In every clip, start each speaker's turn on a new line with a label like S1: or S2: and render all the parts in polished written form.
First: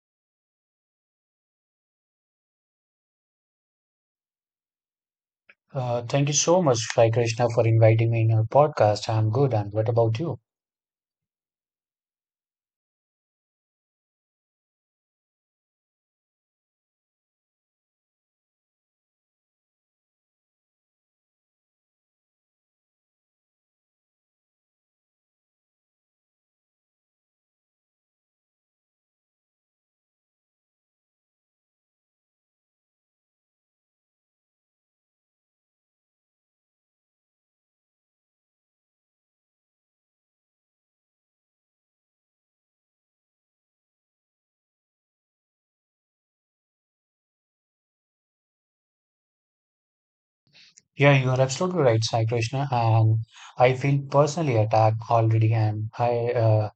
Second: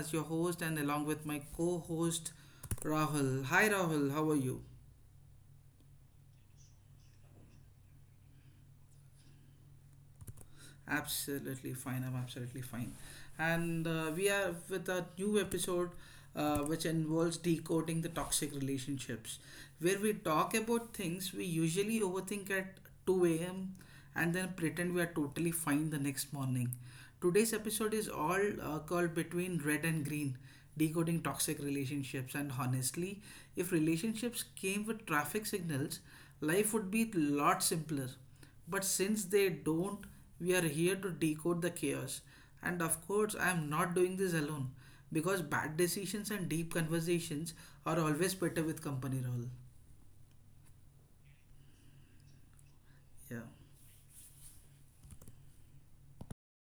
S1: as your host, and along with my co-host Rahul. Hi, Rahul. How are you?
S2: Thank you so much, Sai Krishna, for inviting me in your podcast. I'm good. And what about you?
S1: Absolutely fine. I'm absolutely fine. And we are with a new episode, which involves decoding the toxic relationships. Where we talk about things we usually overthink at 2 a.m. and then pretend we are totally fine the next morning. Today's episode is all called Between Red and Green, Decoding Toxic Relationships. And honestly, if relationships came with traffic signals, life would be a lot simpler. But since they don't, we are here to decode the chaos. And of course, I am not doing this alone, because bad decisions and deep conversations are always better with company role.
S2: Yeah, you are absolutely right, Sai Krishna. And
S1: Yeah,
S2: I feel personally attacked already. And I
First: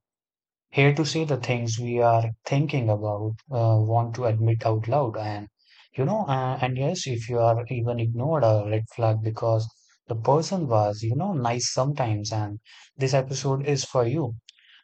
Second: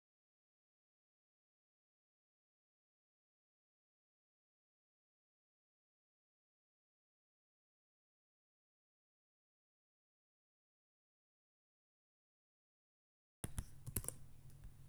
S2: here to say the things we are thinking about, want to admit out loud. And and yes, if you are even ignored a red flag because the person was, you know, nice sometimes. And this episode is for you.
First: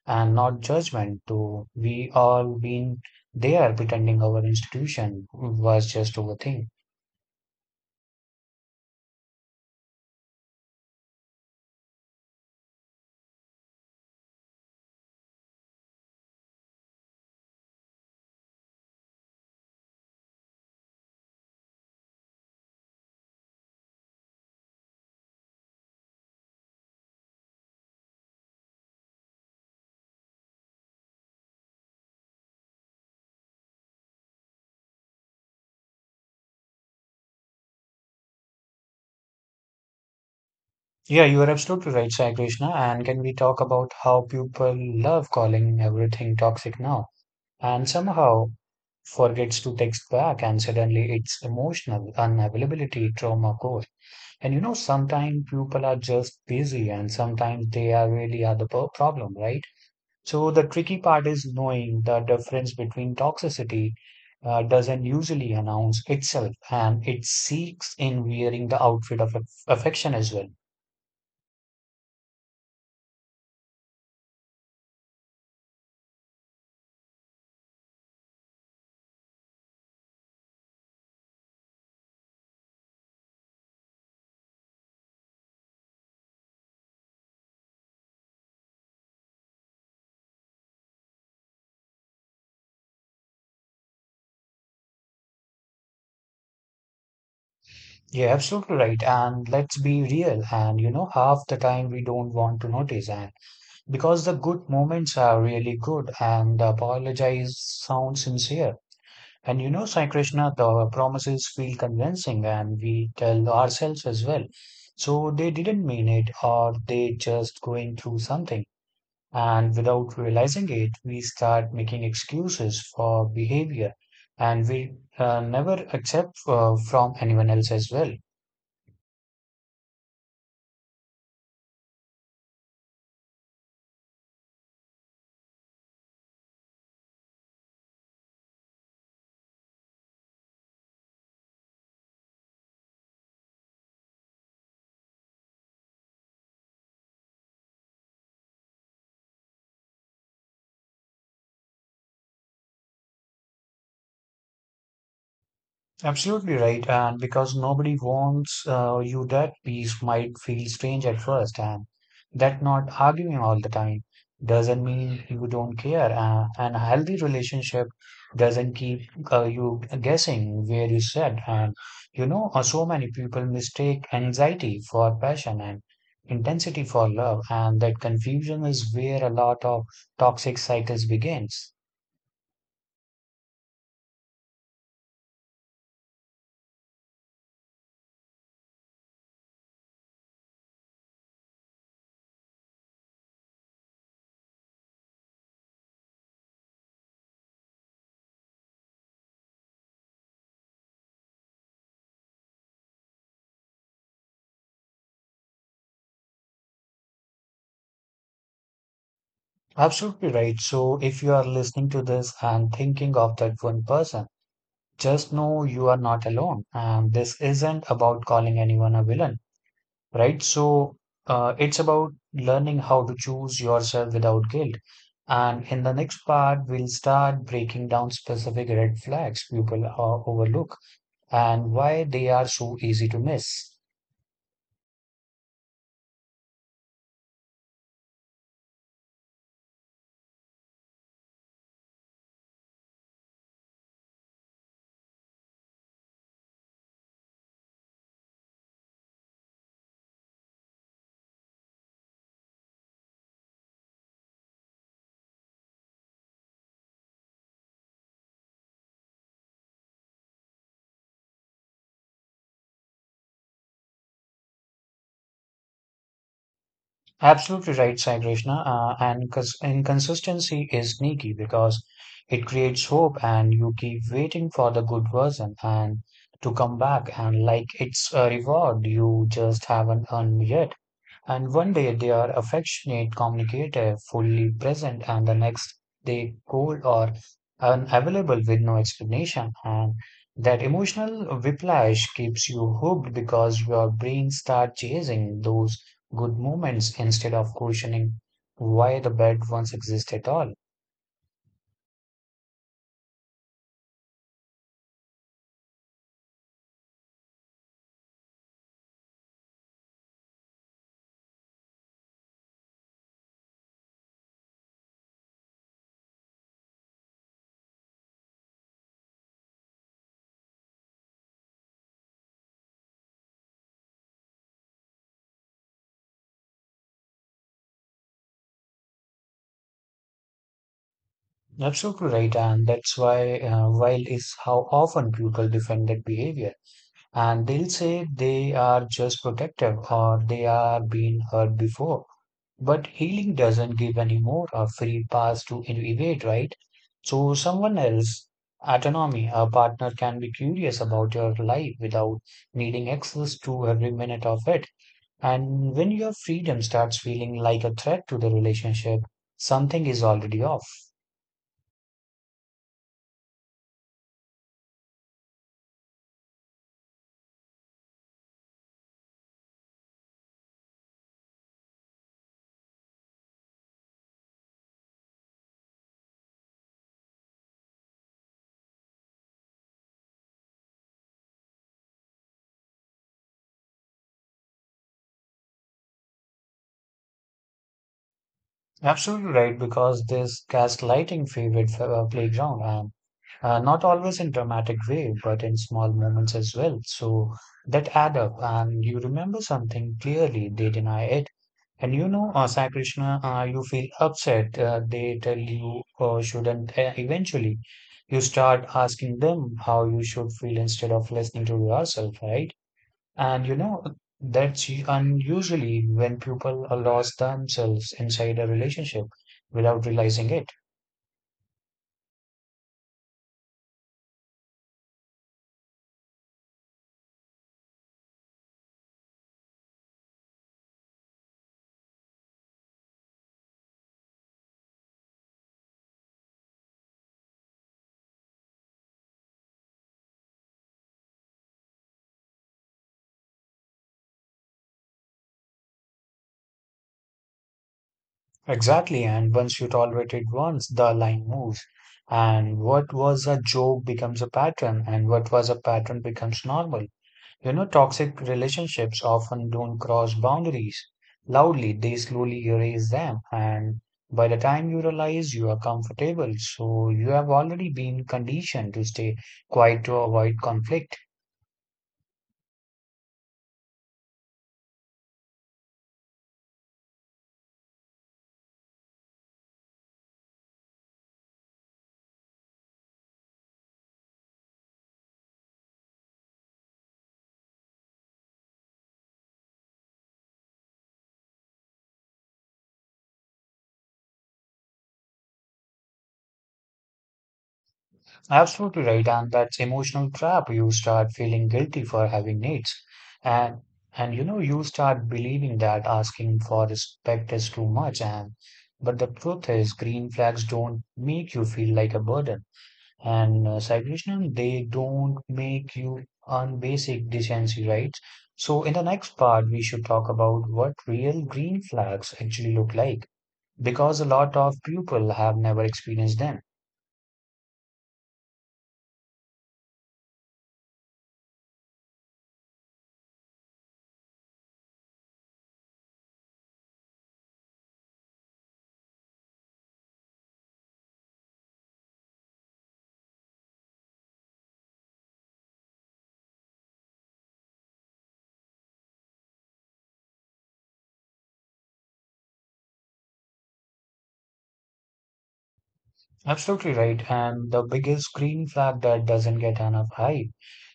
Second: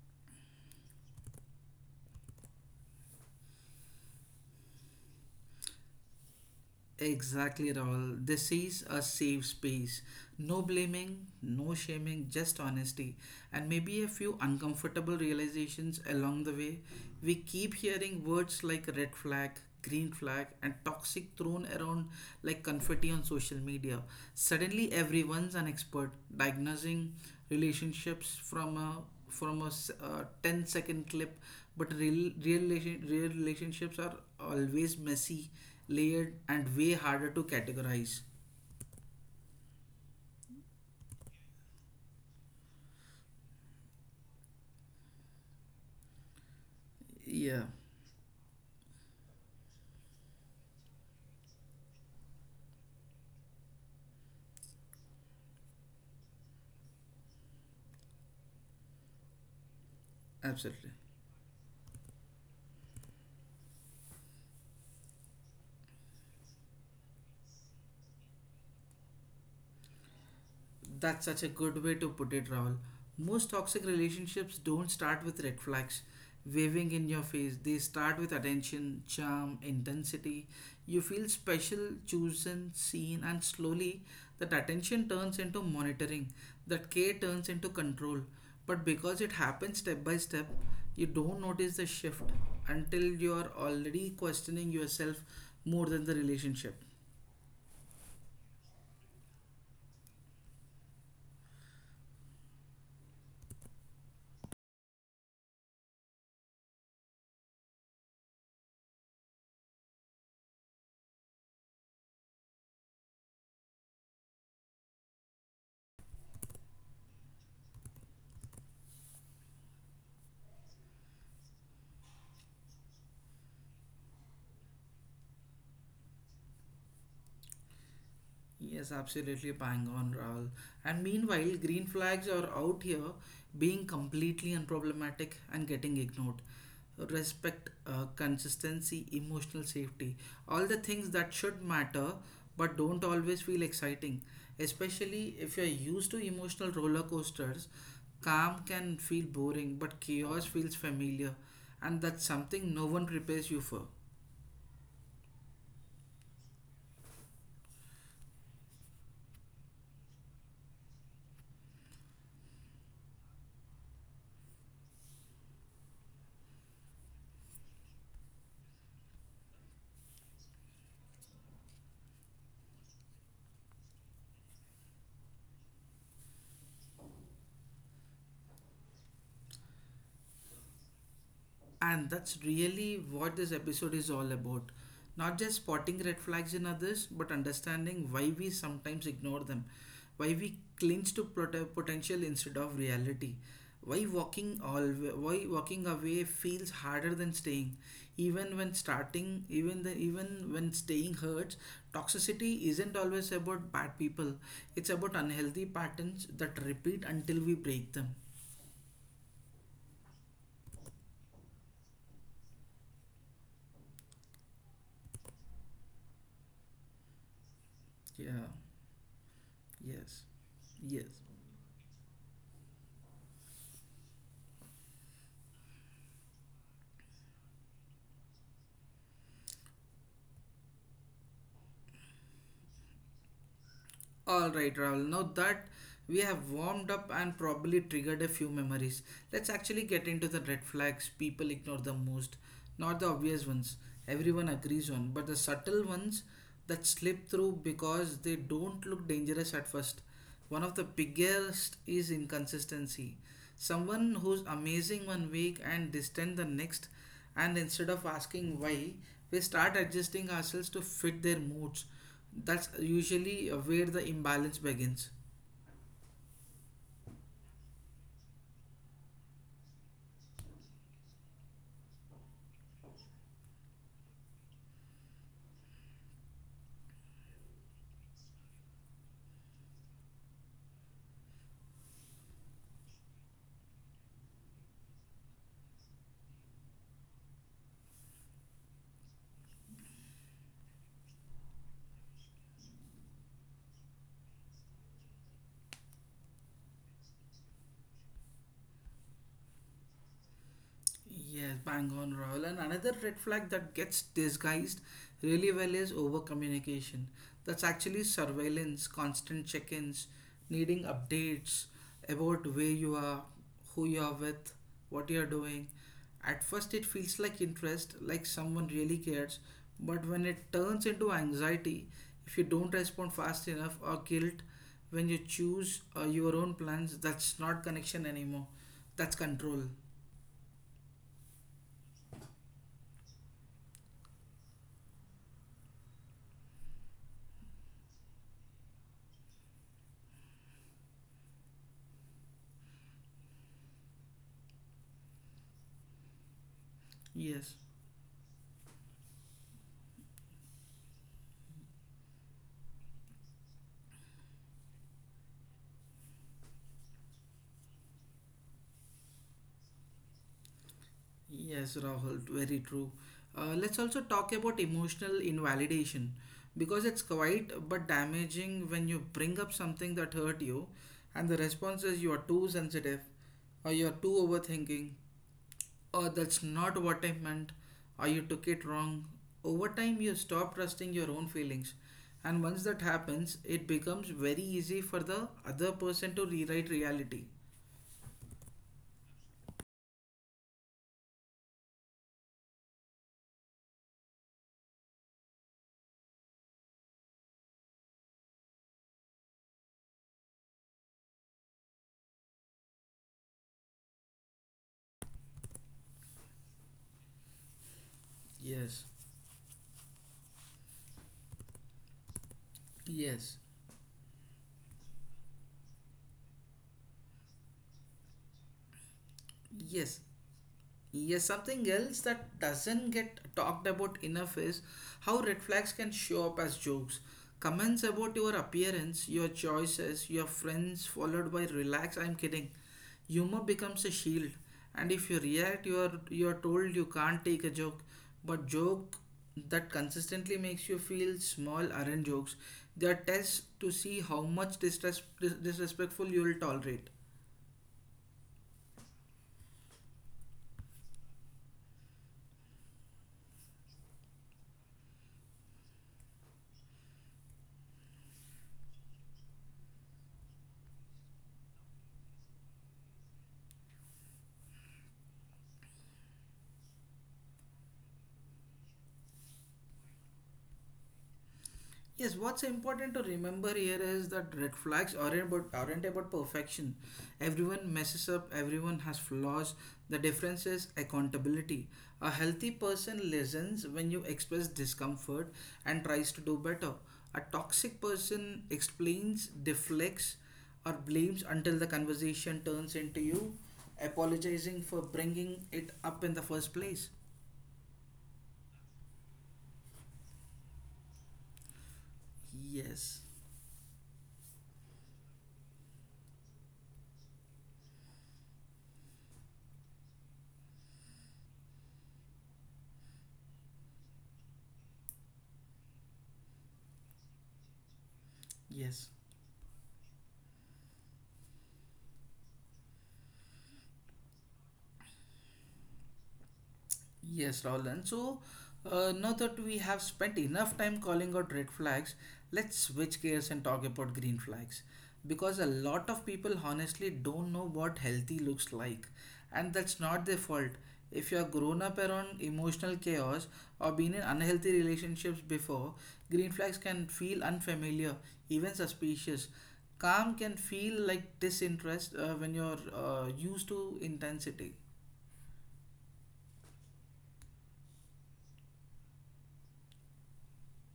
S2: And not judgment too. We all been there pretending our institution was just our thing.
S1: exactly, Rahul. This is a safe space. No blaming, no shaming, just honesty. And maybe a few uncomfortable realizations along the way. We keep hearing words like red flag, green flag, and toxic thrown around like confetti on social media. Suddenly, everyone's an expert diagnosing relationships from a from a 10-second clip, but real relationships are always messy, layered, and way harder to categorize.
S2: Yeah, you are absolutely right, Sai Krishna. And can we talk about how people love calling everything toxic now
S1: Yeah,
S2: and somehow forgets to text back and suddenly it's emotional unavailability trauma core. And you know, sometimes people are just busy and sometimes they are really are the problem, right? So the
S1: absolutely.
S2: tricky part is knowing the difference between toxicity doesn't usually announce itself and it seeks in wearing the outfit of affection as well.
S1: That's such a good way to put it, Rahul. Most toxic relationships don't start with red flags waving in your face. They start with attention, charm, intensity. You feel special, chosen, seen, and slowly that attention turns into monitoring, that care turns into control. But because it happens step by step, you don't notice the shift until you are already questioning yourself more than the relationship.
S2: Yeah, absolutely right. And let's be real. And you know, half the time we don't want to notice. And because the good moments are really good and the apologize sounds sincere. And you know, Sai Krishna, the promises feel convincing and we tell ourselves as well. So they didn't mean it or they just going through something. And without realizing it, we start making excuses for behavior and we never accept from anyone else as well.
S1: Yes, absolutely bang on, Rahul. And meanwhile, green flags are out here being completely unproblematic and getting ignored. Respect, consistency, emotional safety, all the things that should matter but don't always feel exciting. Especially if you're used to emotional roller coasters, calm can feel boring, but chaos feels familiar. And that's something no one prepares you for.
S2: Absolutely right. And because nobody wants you, that piece might feel strange at first. And that not arguing all the time doesn't mean you don't care. And a healthy relationship doesn't keep you guessing where you sit. And so many people mistake anxiety for passion and intensity for love. And that confusion is where a lot of toxic cycles begins.
S1: And that's really what this episode is all about. Not just spotting red flags in others, but understanding why we sometimes ignore them, why we cling to potential instead of reality, why walking all why walking away feels harder than staying, even when starting, even the even when staying hurts. Toxicity isn't always about bad people; it's about unhealthy patterns that repeat until we break them.
S2: Absolutely right. So if you are listening to this and thinking of that one person, just know you are not alone. And this isn't about
S1: Yeah.
S2: calling anyone a villain,
S1: Yes.
S2: right? So
S1: Yes.
S2: it's about learning how to choose yourself without guilt. And in the next part, we'll start breaking down specific red flags people overlook and why they are so easy to miss.
S1: All right, Rahul. Now that we have warmed up and probably triggered a few memories, let's actually get into the red flags people ignore the most. Not the obvious ones everyone agrees on, but the subtle ones that slip through because they don't look dangerous at first. One of the biggest is inconsistency. Someone who's amazing 1 week and distant the next, and instead of asking why, we start adjusting ourselves to fit their moods. That's usually where the imbalance begins.
S2: Absolutely right, Sai Krishna. And inconsistency is sneaky because it creates hope and you keep waiting for the good version and to come back and like it's a reward you just haven't earned yet. And one day they are affectionate, communicative, fully present, and the next they cold or unavailable with no explanation. And that emotional whiplash keeps you hooked because your brain starts chasing those good moments instead of questioning why the bad ones exist at all.
S1: Yes, bang on, Rahul. And another red flag that gets disguised really well is over communication. That's actually surveillance, constant check ins, needing updates about where you are, who you are with, what you are doing. At first, it feels like interest, like someone really cares, but when it turns into anxiety, if you don't respond fast enough, or guilt, when you choose your own plans, that's not connection anymore. That's control.
S2: Absolutely right, and that's why while is how often people defend that behavior. And they'll say they are just protective or they are being hurt before. But healing doesn't give anymore a free pass to evade, right? So
S1: Yes.
S2: someone else, autonomy, a partner can be curious about your life without needing access to every minute of it. And when your freedom starts feeling like a threat to the relationship, something is already off.
S1: Yes, Rahul, very true. Let's also talk about emotional invalidation, because it's quite but damaging. When you bring up something that hurt you and the response is, you are too sensitive, or you are too overthinking, or that's not what I meant, or you took it wrong. Over time, you stop trusting your own feelings, and once that happens, it becomes very easy for the other person to rewrite reality.
S2: Absolutely right, because this gaslighting favorite playground. And not always in dramatic way, but in small moments as well. So that add up, and you remember something clearly. They deny it, and Sai Krishna, you feel upset. They tell you shouldn't. Eventually, you start
S1: Yes.
S2: asking them how you should feel instead of listening to yourself, right?
S1: Yes.
S2: And you know, that's unusually when people are lost themselves inside a relationship without
S1: Yes.
S2: realizing it.
S1: Yes, something else that doesn't get talked about enough is how red flags can show up as jokes. Comments about your appearance, your choices, your friends, followed by, relax, I'm kidding. Humor becomes a shield, and if you react, you are told you can't take a joke. But joke that consistently makes you feel small aren't jokes. They are tests to see how much disrespectful you will tolerate.
S2: Exactly, and once you tolerate it once, the line moves. And what was a joke becomes a pattern, and what was a pattern becomes normal. You know, toxic relationships often don't cross boundaries loudly, they slowly erase them. And by the time you realize you are comfortable, so you have already been conditioned to stay quiet to avoid conflict.
S1: Yes, what's important to remember here is that red flags aren't about perfection. Everyone messes up, everyone has flaws. The difference is accountability. A healthy person listens when you express discomfort and tries to do better. A toxic person explains, deflects, or blames until the conversation turns into you apologizing for bringing it up in the first place.
S2: Absolutely right, and that's emotional trap. You start feeling guilty for having needs,
S1: Yes,
S2: and and you know you start believing that asking for respect is too much. And but the truth is, green flags don't make you feel like a burden, and psychological they don't make you earn basic decency rights. So in the
S1: yes.
S2: next part, we should talk about what real green flags actually look like, because a lot of people have never experienced them.
S1: Yes, Roland. So, now that we have spent enough time calling out red flags, let's switch gears and talk about green flags. Because a lot of people honestly don't know what healthy looks like, and that's not their fault. If you are grown up around emotional chaos or been in unhealthy relationships before, green flags can feel unfamiliar, even suspicious. Calm can feel like disinterest when you're used to intensity.
S2: Absolutely right. And the biggest green flag that doesn't get enough hype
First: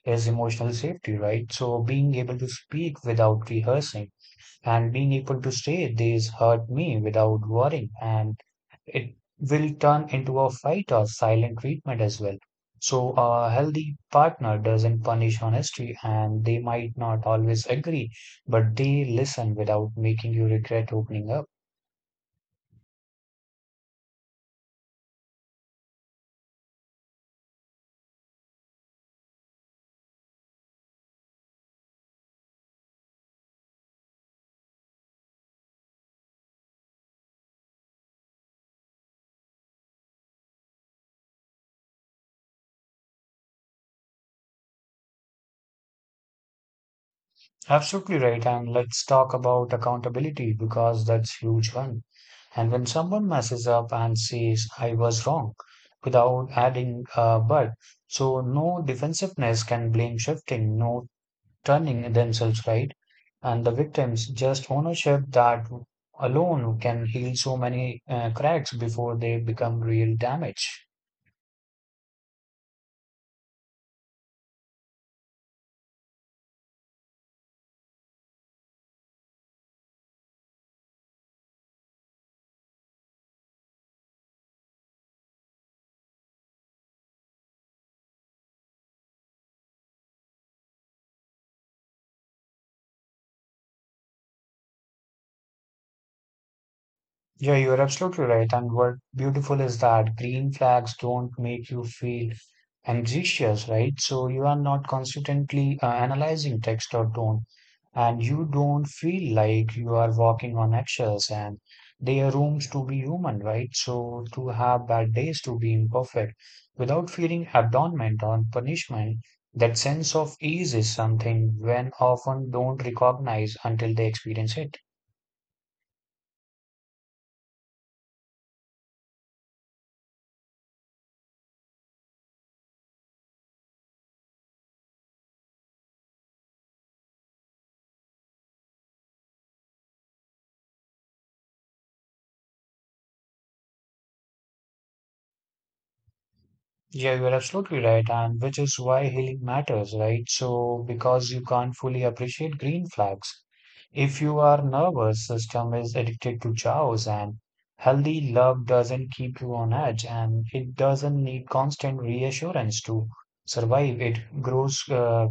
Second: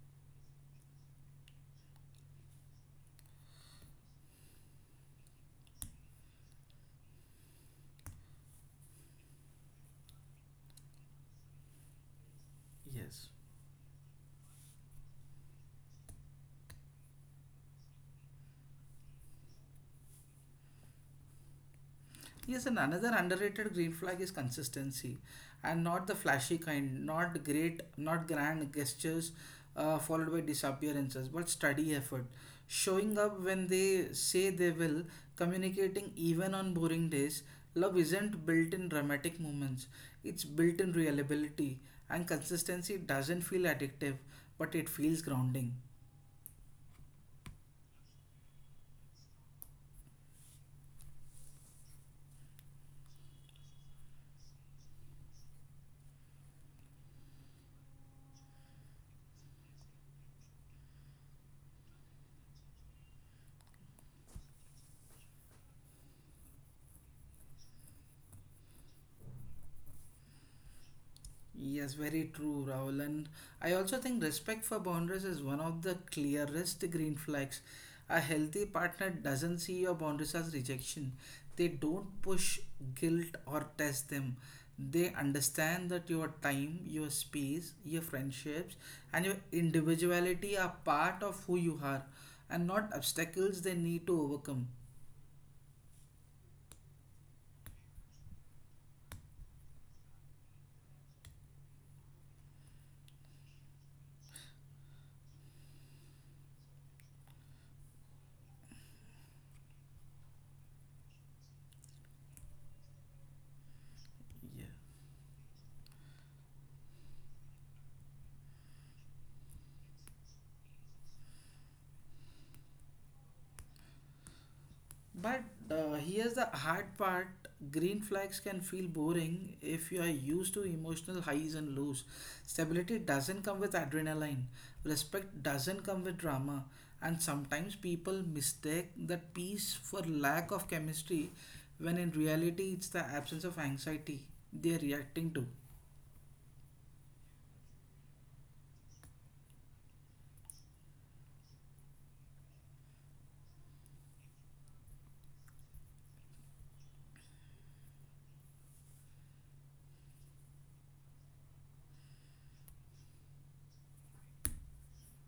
S2: is emotional safety, right? So being able to speak without rehearsing and being able to say this hurt me without worrying and it will turn into a fight or silent treatment as well. So
S1: Yes.
S2: a healthy partner doesn't punish honesty and they might not always agree, but they listen without making you regret opening up.
S1: Yes, and another underrated green flag is consistency, and not the flashy kind, not grand gestures, followed by disappearances, but steady effort, showing up when they say they will, communicating even on boring days. Love isn't built in dramatic moments; it's built in reliability, and consistency doesn't feel addictive, but it feels grounding.
S2: Absolutely right. And let's talk about accountability because that's huge one. And when someone messes up and says, I was wrong, without adding a but, so no defensiveness can blame shifting, no turning themselves right. And the victims, just ownership that alone can heal so many cracks before they become real damage.
S1: Yes, very true, Rahul. And I also think respect for boundaries is one of the clearest green flags. A healthy partner doesn't see your boundaries as rejection. They don't push guilt or test them. They understand that your time, your space, your friendships, and your individuality are part of who you are and not obstacles they need to overcome.
S2: Yeah, you're absolutely right. And what beautiful is that green flags don't make you feel anxious, right? So you are not constantly analyzing text or tone, and you don't feel like you are walking on eggshells. And they are rooms to be human, right? So to
S1: Yeah.
S2: have bad days, to be imperfect, without feeling abandonment or punishment. That sense of ease is something when often don't recognize until they experience it.
S1: But here's the hard part, green flags can feel boring if you are used to emotional highs and lows. Stability doesn't come with adrenaline, respect doesn't come with drama, and sometimes people mistake that peace for lack of chemistry when in reality it's the absence of anxiety they're reacting to.
S2: Yeah, you're absolutely right, and which is why healing matters, right? So, because you can't fully appreciate green flags. If you are nervous system is addicted to chaos and healthy love doesn't keep you on edge and it doesn't need constant reassurance to survive. It grows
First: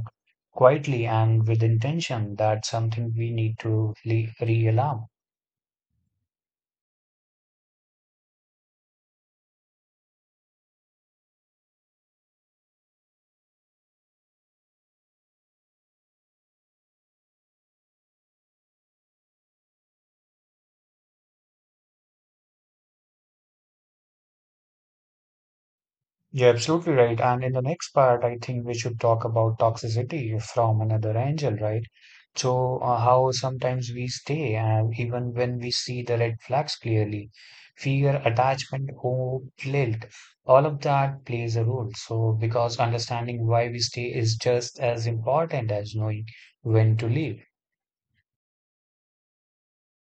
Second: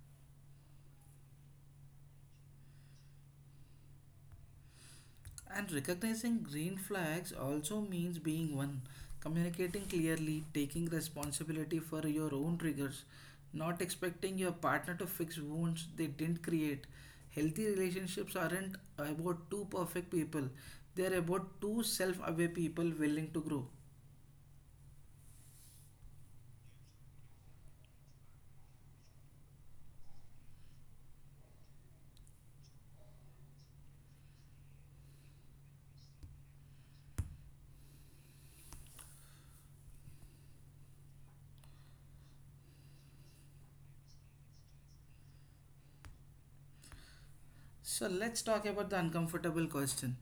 S2: quietly and with intention. That's something we need to realign.
S1: And recognizing green flags also means being one, communicating clearly, taking responsibility for your own triggers, not expecting your partner to fix wounds they didn't create. Healthy relationships aren't about two perfect people, they're about two self aware people willing to grow.
S2: You're absolutely right. And in the next part, I think we should talk about toxicity from another angle, right? So, how sometimes we stay, and even when we see the red flags clearly, fear, attachment, hope, guilt, all of that plays a role. So, because understanding why we stay is just as important as knowing when to leave.
S1: So let's talk about the uncomfortable question.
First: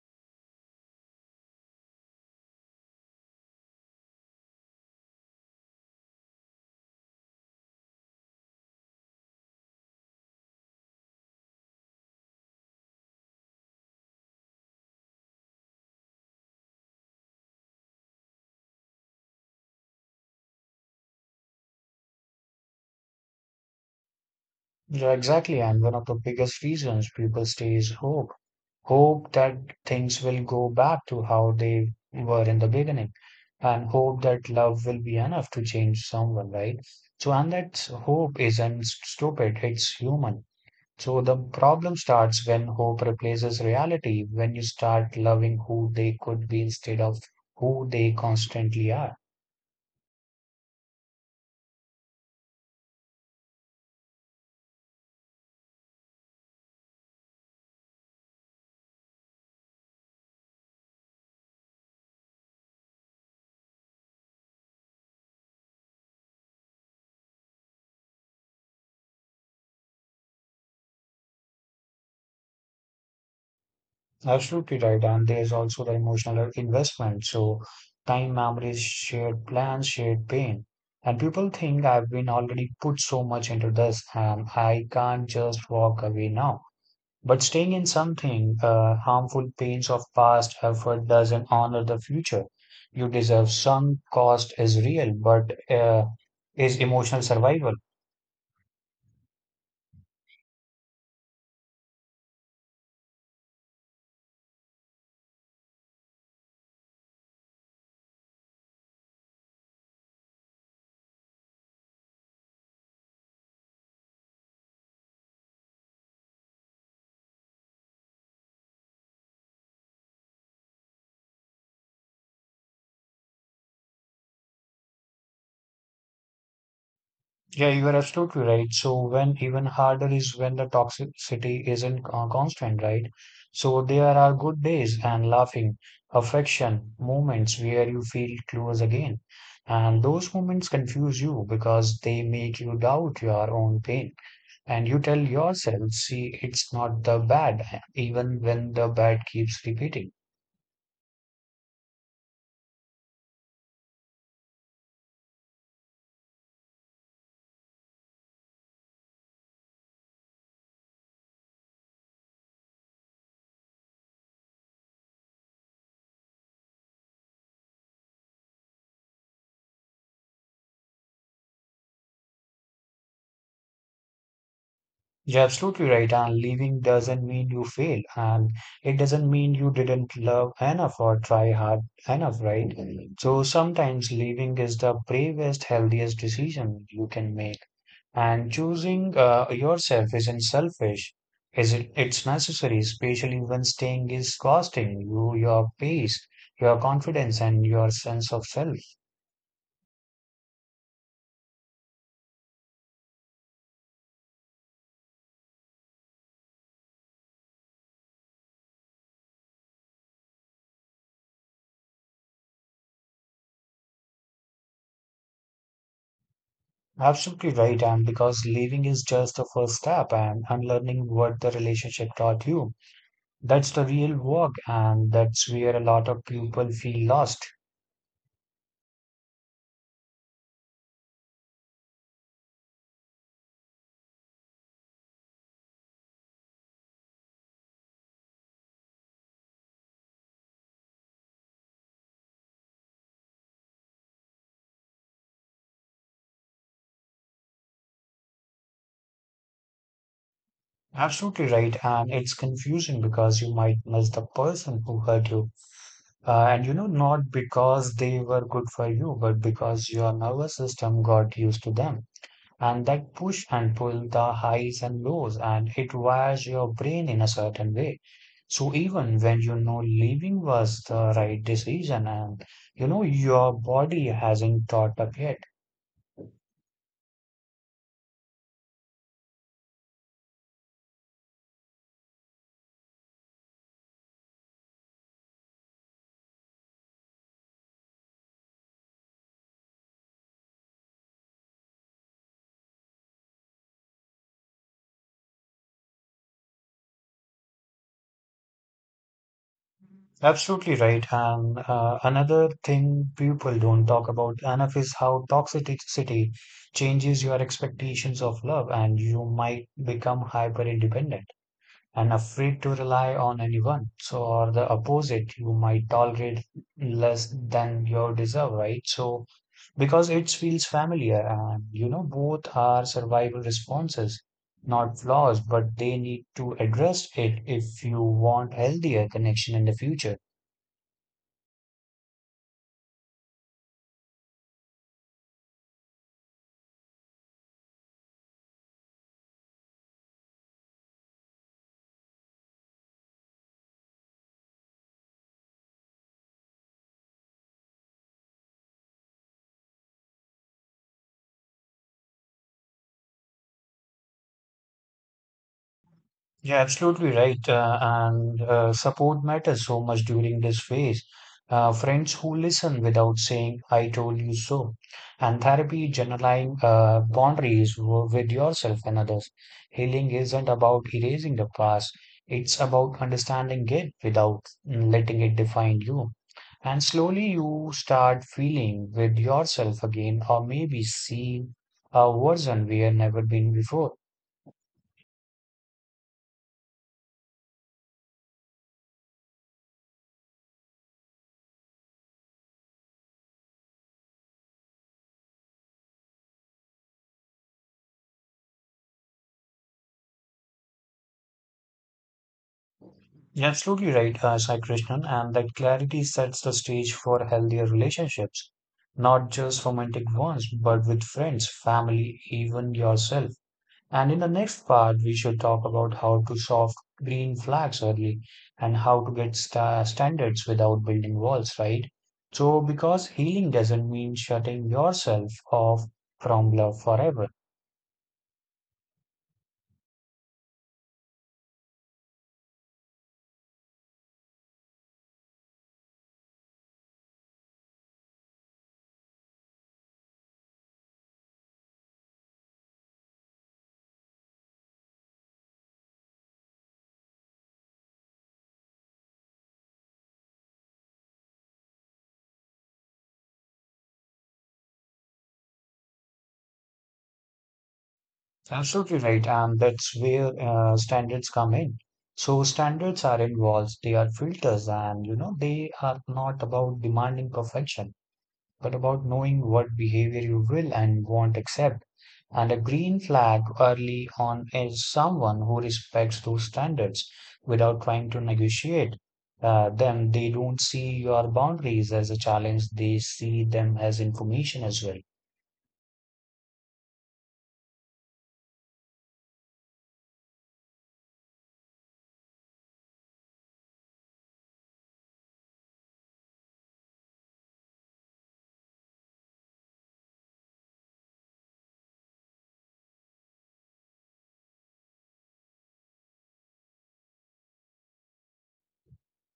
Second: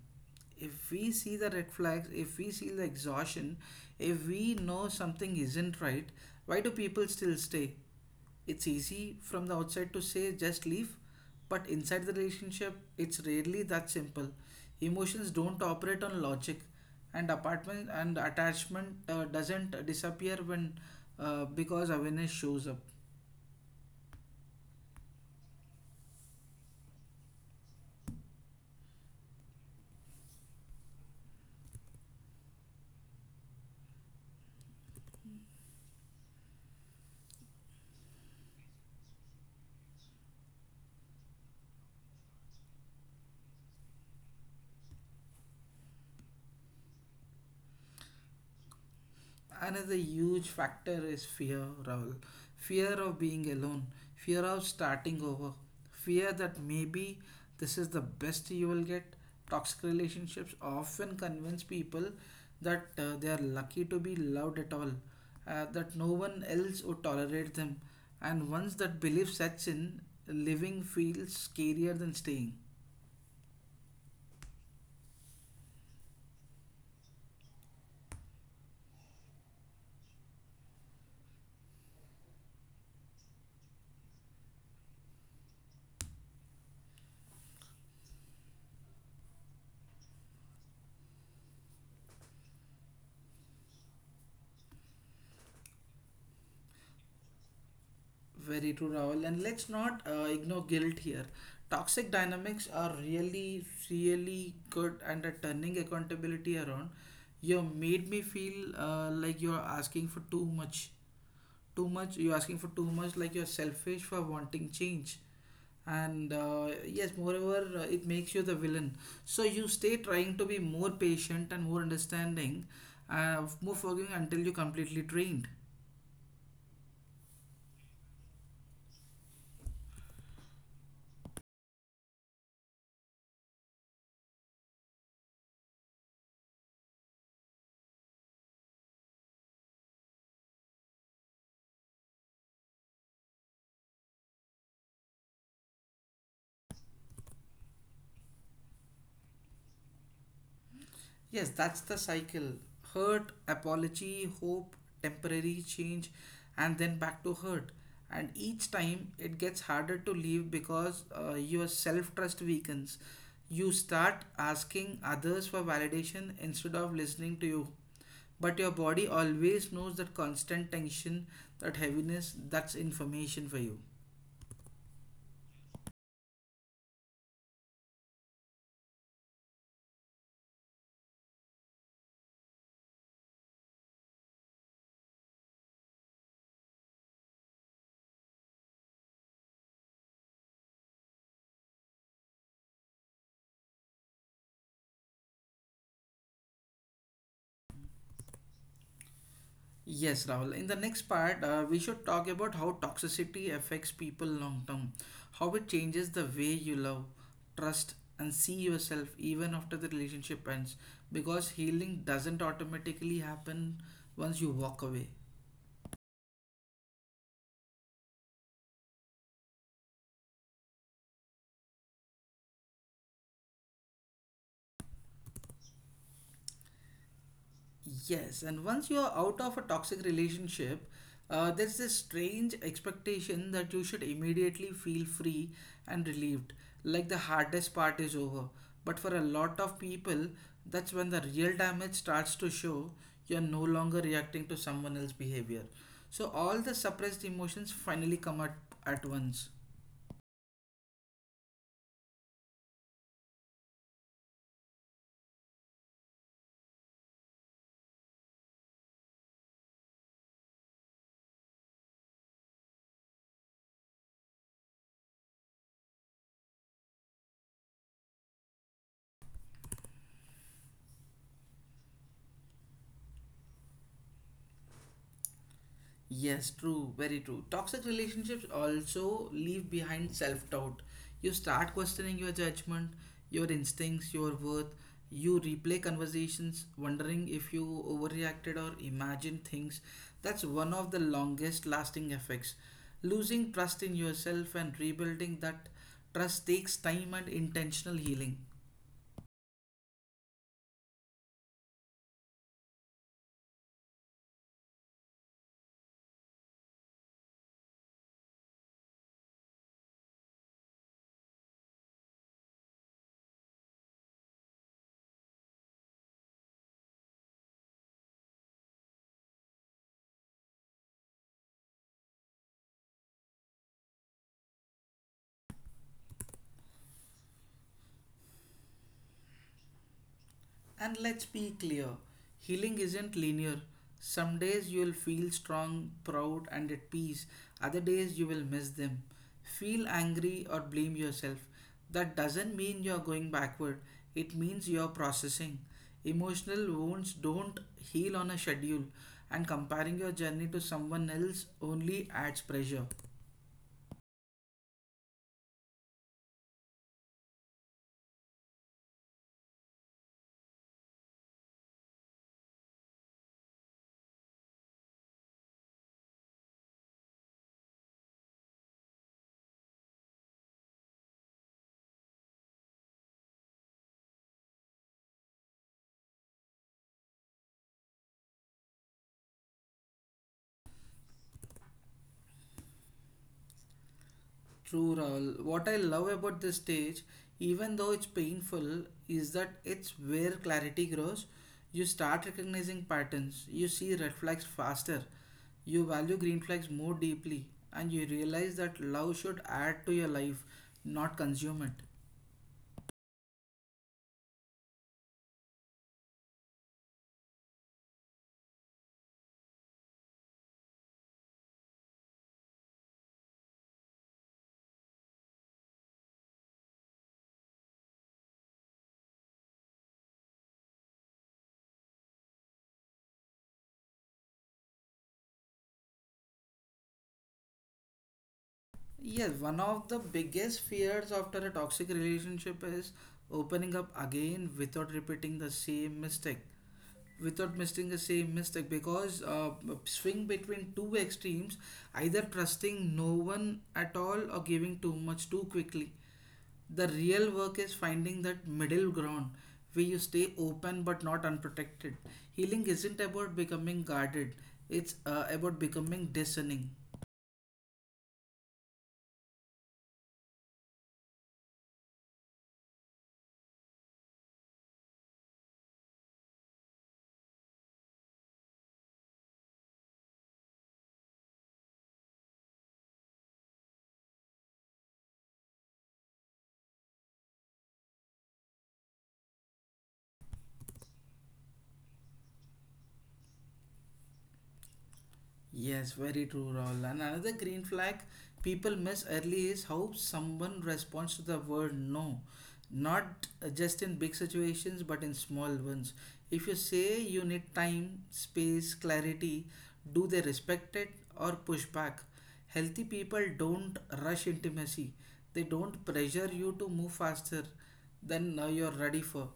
S1: If we see the red flags, if we see the exhaustion, if we know something isn't right, why do people still stay? It's easy from the outside to say just leave, but inside the relationship, it's rarely that simple. Emotions don't operate on logic, and apartment and attachment doesn't disappear when because awareness shows up.
S2: Yeah, exactly. And one of the biggest reasons people stay is hope. Hope that things will go back to how they were in the beginning and hope that love will be enough to change someone, right? So, and that hope isn't stupid, it's human. So, the problem starts when hope replaces reality, when you start loving who they could be instead of who they constantly are.
S1: Another huge factor is fear, Rahul. Fear of being alone, fear of starting over, fear that maybe this is the best you will get. Toxic relationships often convince people that they are lucky to be loved at all, that no one else would tolerate them, and once that belief sets in, living feels scarier than staying.
S2: Absolutely right. And there's also the emotional investment. So, time, memories, shared plans, shared pain. And people think I've been already put so much into this and I can't just walk away now. But staying in something, harmful pains of past effort doesn't honor the future you deserve. Sunk cost is real, but is emotional survival.
S1: Very true, Rahul. And let's not ignore guilt here. Toxic dynamics are really, really good and are turning accountability around. You made me feel like you're asking for too much. Like you're selfish for wanting change. And yes, moreover, it makes you the villain. So you stay trying to be more patient and more understanding, more forgiving, until you're completely drained.
S2: Yeah, you are absolutely right. So when even harder is when the toxicity isn't constant, right? So there are good days and laughing, affection, moments where you feel close again. And those moments confuse you because they make you doubt your own pain. And you tell yourself, see, it's not the bad, even when the bad keeps repeating.
S1: Yes, that's the cycle. Hurt, apology, hope, temporary change, and then back to hurt. And each time it gets harder to leave because your self trust weakens. You start asking others for validation instead of listening to you. But your body always knows, that constant tension, that heaviness, that's information for you.
S2: You're absolutely right. And leaving doesn't mean you fail, and it doesn't mean you didn't love enough or try hard enough, right? Mhm. So sometimes leaving is the bravest, healthiest decision you can make. And choosing yourself isn't selfish. Is it? It's necessary, especially when staying is costing you your peace, your confidence, and your sense of self.
S1: Yes, Rahul. In the next part, we should talk about how toxicity affects people long term, how it changes the way you love, trust, and see yourself even after the relationship ends, because healing doesn't automatically happen once you walk away.
S2: Absolutely right. And because leaving is just the first step and unlearning what the relationship taught you, that's the real work. And that's where a lot of people feel lost.
S1: Yes, and once you are out of a toxic relationship, there's this strange expectation that you should immediately feel free and relieved, like the hardest part is over. But for a lot of people, that's when the real damage starts to show. You're no longer reacting to someone else's behavior. So all the suppressed emotions finally at once.
S2: Absolutely right. And it's confusing because you might miss the person who hurt you. And you know, not because they were good for you, but because your nervous system got used to them. And that push and pull the highs and lows and it wires your brain in a certain way. So even when you know leaving was the right decision and you know your body hasn't thought up yet.
S1: Yes, true, very true. Toxic relationships also leave behind self doubt. You start questioning your judgment, your instincts, your worth. You replay conversations, wondering if you overreacted or imagined things. That's one of the longest lasting effects. Losing trust in yourself, and rebuilding that trust takes time and intentional healing.
S2: Absolutely right. And another thing people don't talk about enough is how toxicity changes your expectations of love and you might become hyper independent. And afraid to rely on anyone. So, or the opposite, you might tolerate less than you deserve, right? So, because it feels familiar, and you know, both are survival responses, not flaws, but they need to address it if you want healthier connection in the future.
S1: And let's be clear, healing isn't linear. Some days you'll feel strong, proud, and at peace, other days you will miss them. Feel angry or blame yourself. That doesn't mean you're going backward, it means you're processing. Emotional wounds don't heal on a schedule, and comparing your journey to someone else only adds pressure.
S2: Yeah, absolutely right. And support matters so much during this phase. Friends who listen without saying, I told you so. And therapy, journaling, boundaries with yourself and others. Healing isn't about erasing the past, it's about understanding it without letting it define you. And slowly you start feeling with yourself again, or maybe seeing a version we have never been before.
S1: True, Rahul. What I love about this stage, even though it's painful, is that it's where clarity grows. You start recognizing patterns, you see red flags faster, you value green flags more deeply, and you realize that love should add to your life, not consume it.
S2: You're absolutely right, Sai Krishnan, and that clarity sets the stage for healthier relationships, not just romantic ones, but with friends, family, even yourself. And in the next part, we should talk about how to solve green flags early and how to get standards without building walls, right? So, because healing doesn't mean shutting yourself off from love forever.
S1: Yes, one of the biggest fears after a toxic relationship is opening up again without repeating the same mistake. Without making the same mistake because swing between two extremes, either trusting no one at all or giving too much too quickly. The real work is finding that middle ground where you stay open but not unprotected. Healing isn't about becoming guarded, it's about becoming discerning.
S2: Absolutely right, and that's where standards come in. So standards are involved, they are filters, and you know they are not about demanding perfection, but about knowing what behavior you will and won't accept. And a green flag early on is someone who respects those standards without trying to negotiate them. They don't see your boundaries as a challenge, they see them as information as well.
S1: Yes, very true, Rahul. And another green flag people miss early is how someone responds to the word no. Not just in big situations, but in small ones. If you say you need time, space, clarity, do they respect it or push back? Healthy people don't rush intimacy, they don't pressure you to move faster than you're ready for.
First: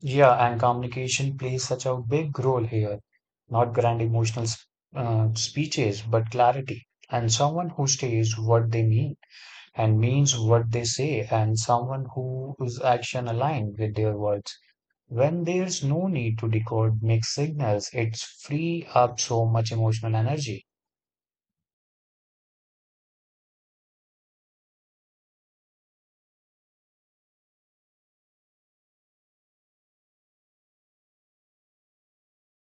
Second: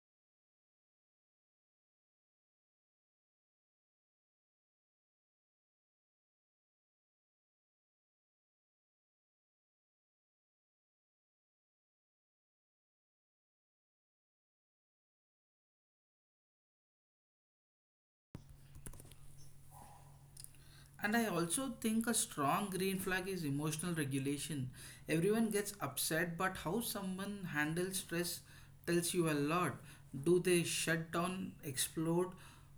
S2: Yeah, and communication plays such a big role here. Not grand emotional speeches, but clarity. And someone who stays what they mean and means what they say, and someone who is action aligned with their words. When there's no need to decode mixed signals, it's free up so much emotional energy.
S1: And I also think a strong green flag is emotional regulation. Everyone gets upset, but how someone handles stress tells you a lot. Do they shut down, explode,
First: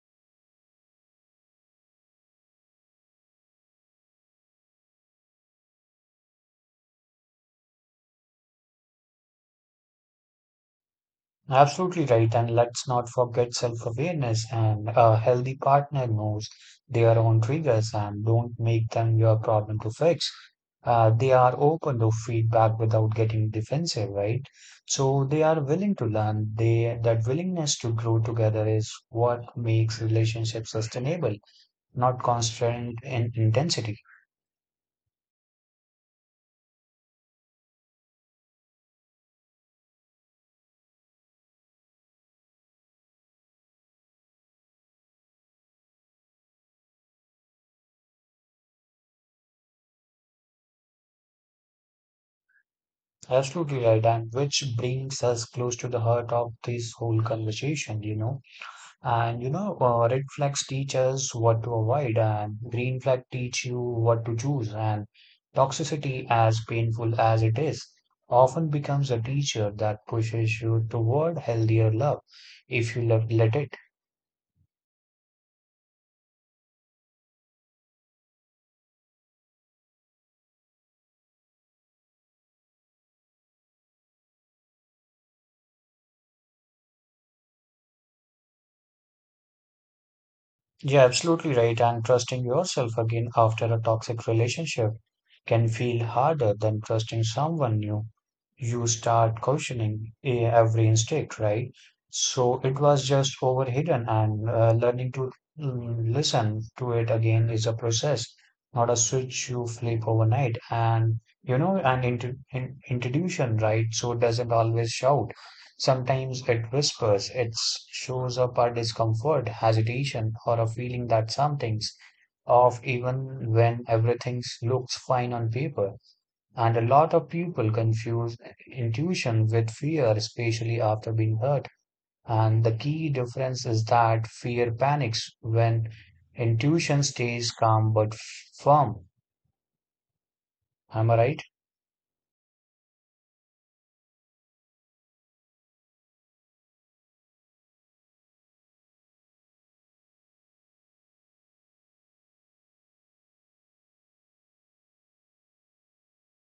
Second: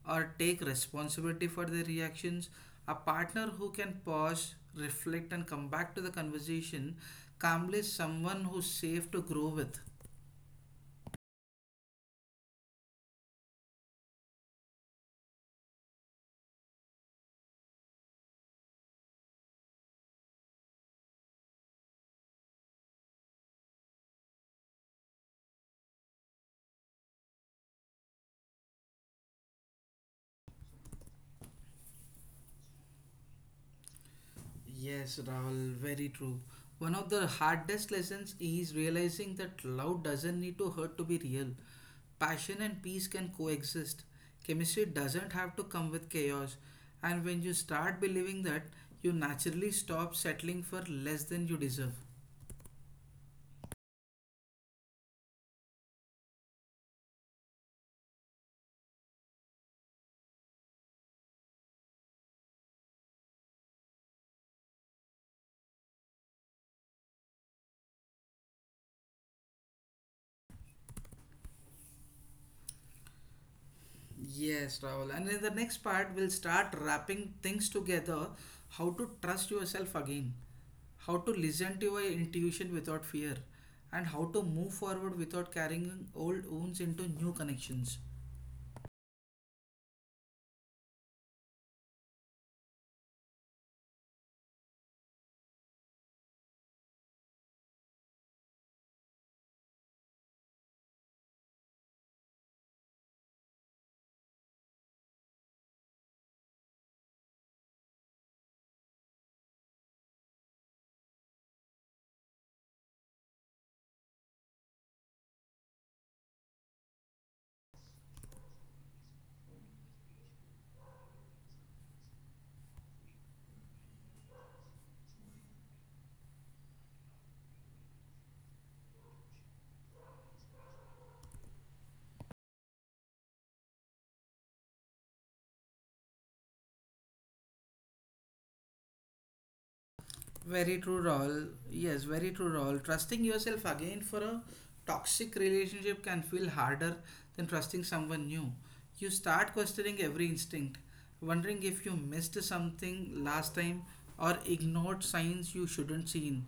S1: or take responsibility for their reactions? A partner who can pause, reflect, and come back to the conversation calmly is someone who's safe to grow with.
S2: Absolutely right. And let's not forget self-awareness and a healthy partner knows their own triggers and don't make them your problem to fix. They are open to feedback without getting defensive, right? So they are willing to learn. They That willingness to grow together is what makes relationships sustainable, not constant in intensity.
S1: Yes, Rahul, very true. One of the hardest lessons is realizing that love doesn't need to hurt to be real. Passion and peace can coexist. Chemistry doesn't have to come with chaos. And when you start believing that, you naturally stop settling for less than you deserve.
S2: Absolutely right. And which brings us close to the heart of this whole conversation, you know. And you know, red flags teach us what to avoid, and green flag teach you what to choose. And toxicity, as painful as it is, often becomes a teacher that pushes you toward healthier love if let it.
S1: Yes, Rahul. And in the next part, we'll start wrapping things together: how to trust yourself again, how to listen to your intuition without fear, and how to move forward without carrying old wounds into new connections.
S2: You're absolutely right, and trusting yourself again after a toxic relationship can feel harder than trusting someone new. You start questioning every instinct, right? So it was just overhidden, and learning to listen to it again is a process, not a switch you flip overnight. And you know, and int in intuition, right? So it doesn't always shout. Sometimes it whispers, it shows up as discomfort, hesitation, or a feeling that something's off even when everything looks fine on paper. And a lot of people confuse intuition with fear, especially after being hurt. And the key difference is that fear panics when intuition stays calm but firm.
S1: Very true,
S2: Am I right?
S1: Rahul. Yes, very true, Rahul. Trusting yourself again for a toxic relationship can feel harder than trusting someone new. You start questioning every instinct, wondering if you missed something last time or ignored signs you shouldn't seen.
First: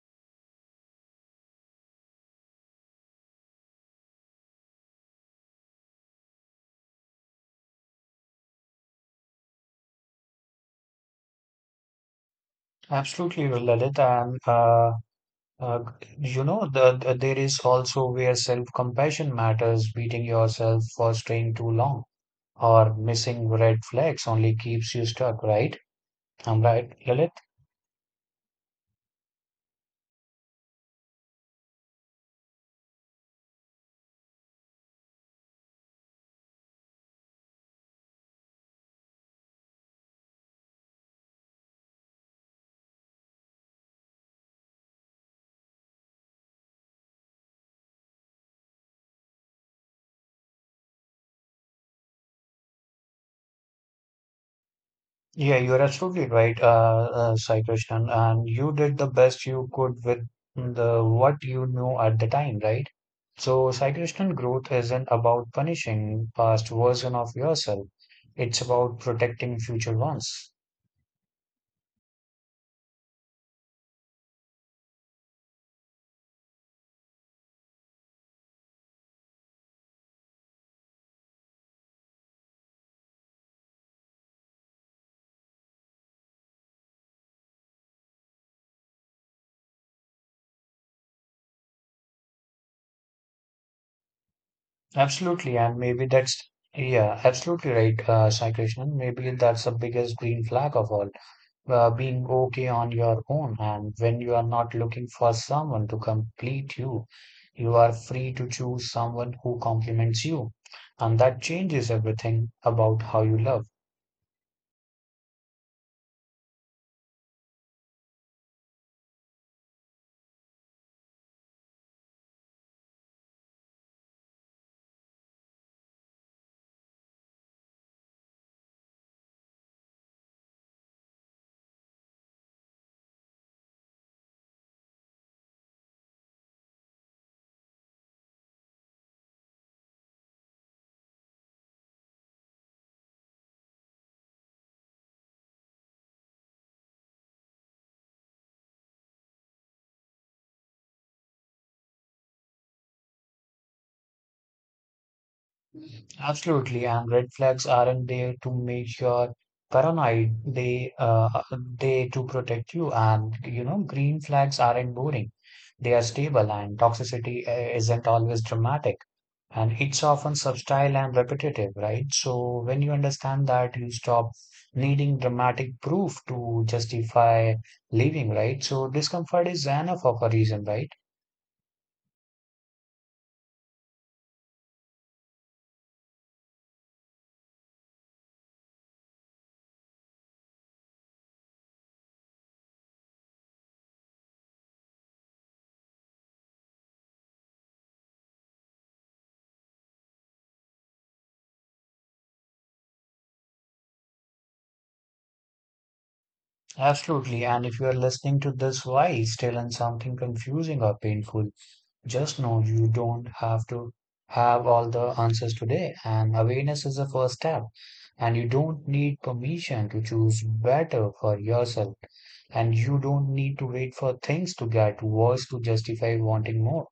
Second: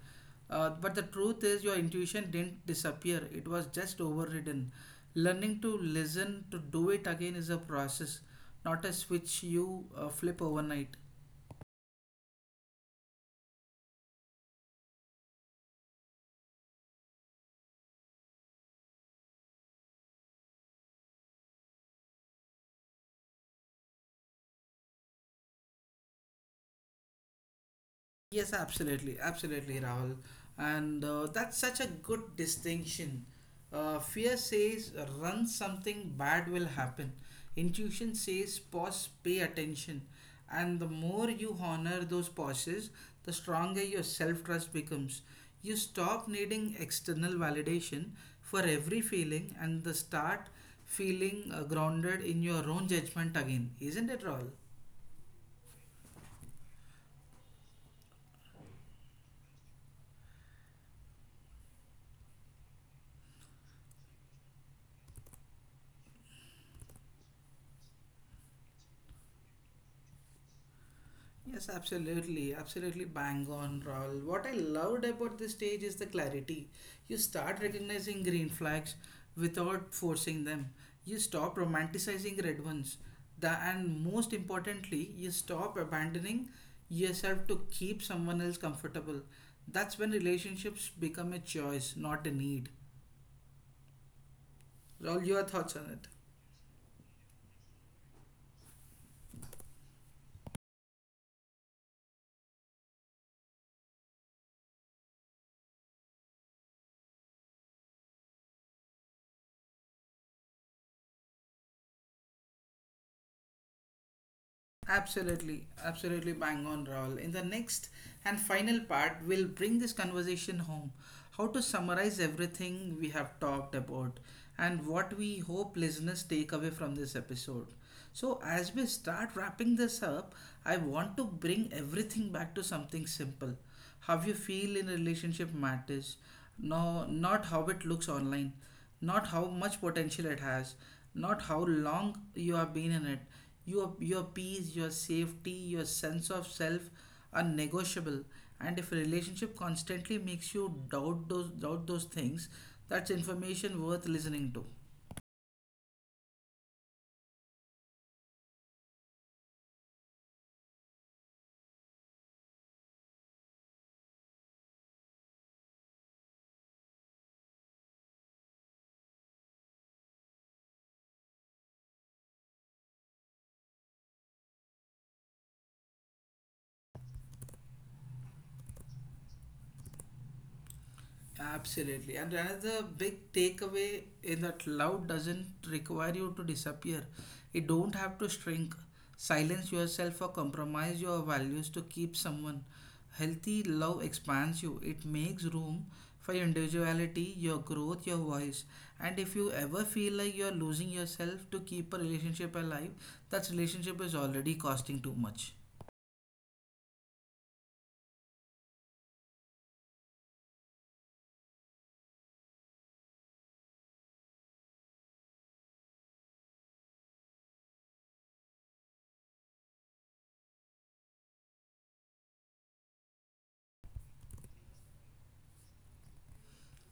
S1: But the truth is, your intuition didn't disappear, it was just overridden. Learning to listen, to do it again, is a process, not a switch you flip overnight.
S2: Absolutely, Lalit. And Uh, you know, there is also where self-compassion matters. Beating yourself for staying too long or missing red flags only keeps you stuck, right? I'm right, Lilith?
S1: Yes, absolutely, absolutely, Rahul. And that's such a good distinction. Fear says run, something bad will happen. Intuition says pause, pay attention. And the more you honor those pauses, the stronger your self trust becomes. You stop needing external validation for every feeling and the start feeling grounded in your own judgment again. Isn't it, Rahul?
S2: Yeah, you're absolutely right, Sai Krishnan. And you did the best you could with the what you knew at the time, right? So, Sai Krishnan, growth isn't about punishing past version of yourself. It's about protecting future ones.
S1: Yes, absolutely, absolutely bang on, Rahul. What I loved about this stage is the clarity. You start recognizing green flags without forcing them. You stop romanticizing red ones. And most importantly, you stop abandoning yourself to keep someone else comfortable. That's when relationships become a choice, not a need. Rahul, your
S2: Absolutely,
S1: thoughts
S2: and
S1: on
S2: maybe
S1: it?
S2: that's yeah, absolutely right, Sai Krishnan. Maybe that's the biggest green flag of all, being okay on your own, and when you are not looking for someone to complete you, you are free to choose someone who complements you, and that changes everything about how you love.
S1: Absolutely, absolutely bang on, Raul. In the next and final part, we'll bring this conversation home. How to summarize everything we have talked about and what we hope listeners take away from this episode. So, as we start wrapping this up, I want to bring everything back to something simple. How you feel in a relationship matters. No, not how it looks online, not how much potential it has, not how long you have been in it. Your peace, your safety, your sense of self are negotiable. And if a relationship constantly makes you doubt those things, that's information worth listening to.
S2: Absolutely, and red flags aren't there to make you paranoid. They to protect you, and you know, green flags aren't boring. They are stable, and toxicity isn't always dramatic, and it's often subtle and repetitive, right? So when you understand that, you stop needing dramatic proof to justify leaving, right? So discomfort is enough of a reason, right?
S1: Absolutely. And another big takeaway is that love doesn't require you to disappear. You don't have to shrink, silence yourself, or compromise your values to keep someone. Healthy love expands you, it makes room for your individuality, your growth, your voice. And if you ever feel like you're losing yourself to keep a relationship alive, that relationship is already costing too much.
S2: Absolutely, and if you are listening to this while still in something confusing or painful. Just know you don't have to have all the answers today, and awareness is the first step. And you don't need permission to choose better for yourself, and you don't need to wait for things to get worse to justify wanting more.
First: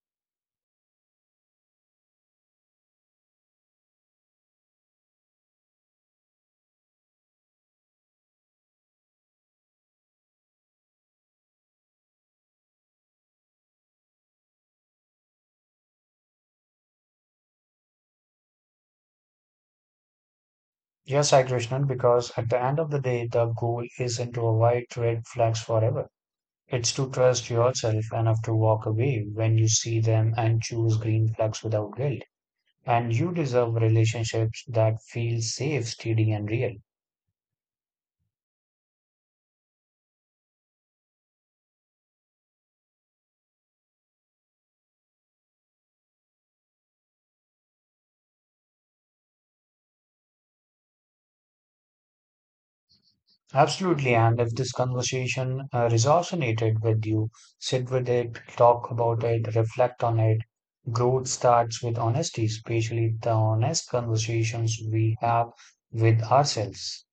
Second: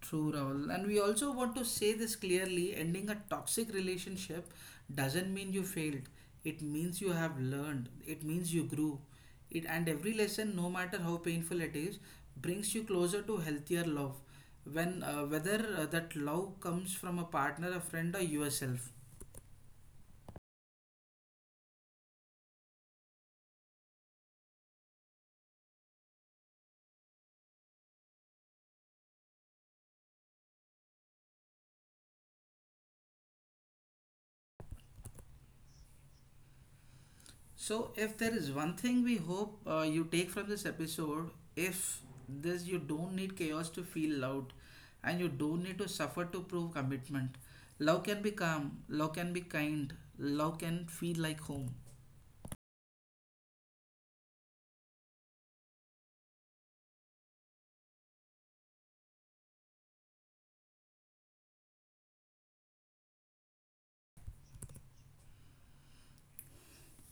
S1: True, Rahul. And we also want to say this clearly: ending a toxic relationship doesn't mean you failed. It means you have learned. It means you grew. It and every lesson, no matter how painful it is, brings you closer to healthier love. When whether that love comes from a partner, a friend, or yourself.
S2: Yes, I Krishnan, because at the end of the day, the goal isn't to avoid red flags forever. It's to trust yourself enough to walk away when you see them and choose green flags without guilt. And you deserve relationships that feel safe, steady, and real.
S1: So, if there is one thing we hope you take from this episode, if this, you don't need chaos to feel loved, and you don't need to suffer to prove commitment. Love can be calm, love can be kind, love can feel like home.
S2: Absolutely. And if this conversation resonated with you, sit with it, talk about it, reflect on it. Growth starts with honesty, especially the honest conversations we have with ourselves.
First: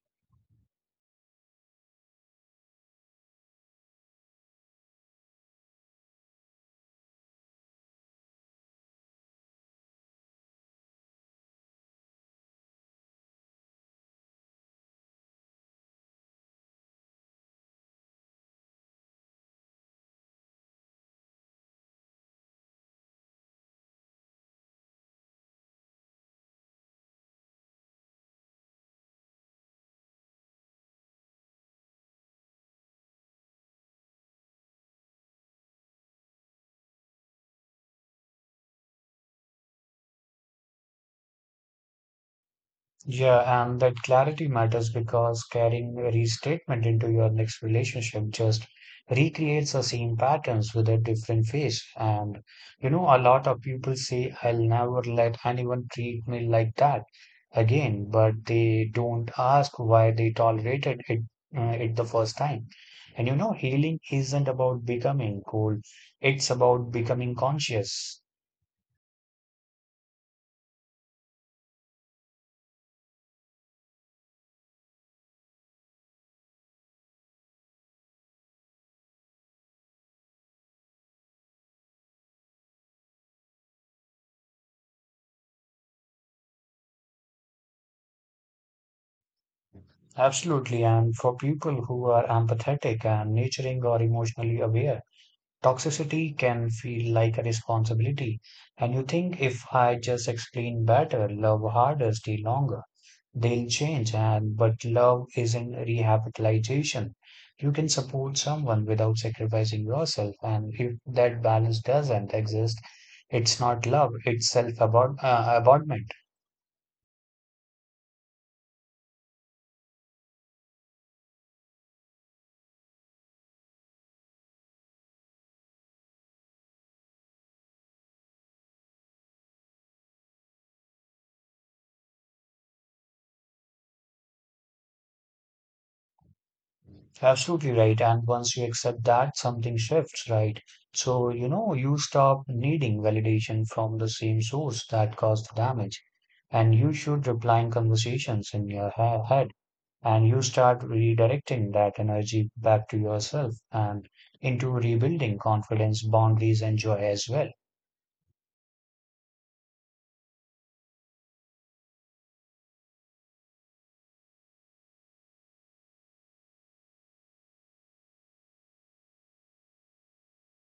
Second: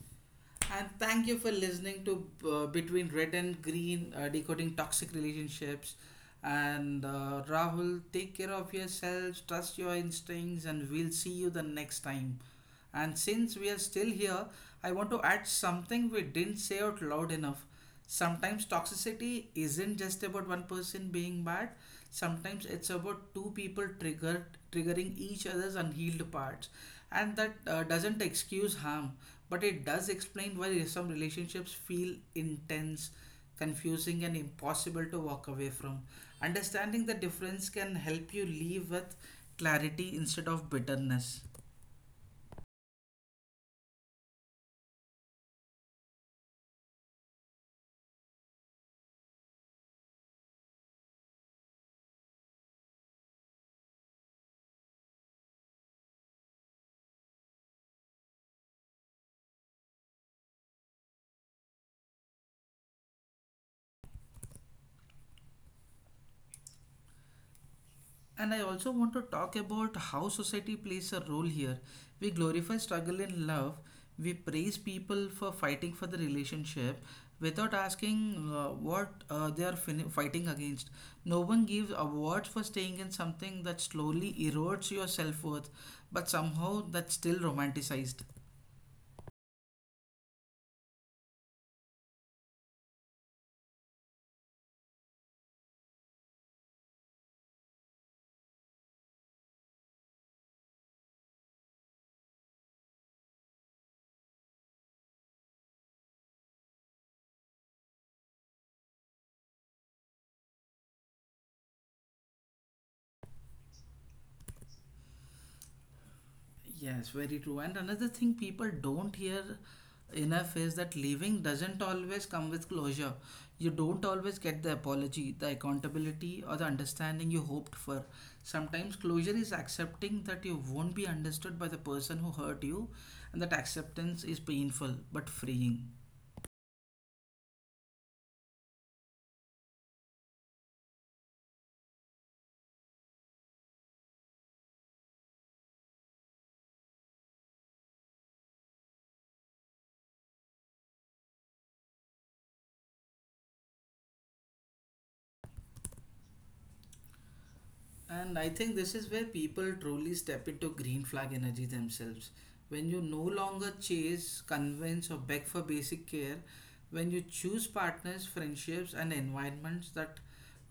S1: And thank you for listening to Between Red and Green, Decoding Toxic Relationships. And Rahul, take care of yourselves, trust your instincts, and we'll see you the next time. And since we are still here, I want to add something we didn't say out loud enough. Sometimes toxicity isn't just about one person being bad, sometimes it's about two people triggered triggering each other's unhealed parts, and that doesn't excuse harm, but it does explain why some relationships feel intense, confusing and impossible to walk away from. Understanding the difference can help you leave with clarity instead of bitterness.
S2: Yeah, and that clarity matters because carrying a restatement into your next relationship just recreates the same patterns with a different face. And you know, a lot of people say, I'll never let anyone treat me like that again, but they don't ask why they tolerated it, the first time. And you know, healing isn't about becoming cold, it's about becoming conscious.
S1: And I also want to talk about how society plays a role here. We glorify struggle in love, we praise people for fighting for the relationship without asking what they are fighting against. No one gives awards for staying in something that slowly erodes your self worth, but somehow that's still romanticized.
S2: Absolutely. And for people who are empathetic and nurturing or emotionally aware, toxicity can feel like a responsibility. And you think if I just explain better, love harder, stay longer, they'll change. And but love isn't rehabilitation. You can support someone without sacrificing yourself. And if that balance doesn't exist, it's not love, it's self-abandonment.
S1: Yes, very true. And another thing people don't hear enough is that leaving doesn't always come with closure. You don't always get the apology, the accountability, or the understanding you hoped for. Sometimes closure is accepting that you won't be understood by the person who hurt you, and that acceptance is painful but freeing.
S2: Absolutely right. And once you accept that, something shifts, right? So, you know, you stop needing validation from the same source that caused the damage. And you should replying conversations in your head. And you start redirecting that energy back to yourself and into rebuilding confidence, boundaries, and joy as well.
S1: And I think this is where people truly step into green flag energy themselves. When you no longer chase, convince, or beg for basic care, when you choose partners, friendships, and environments that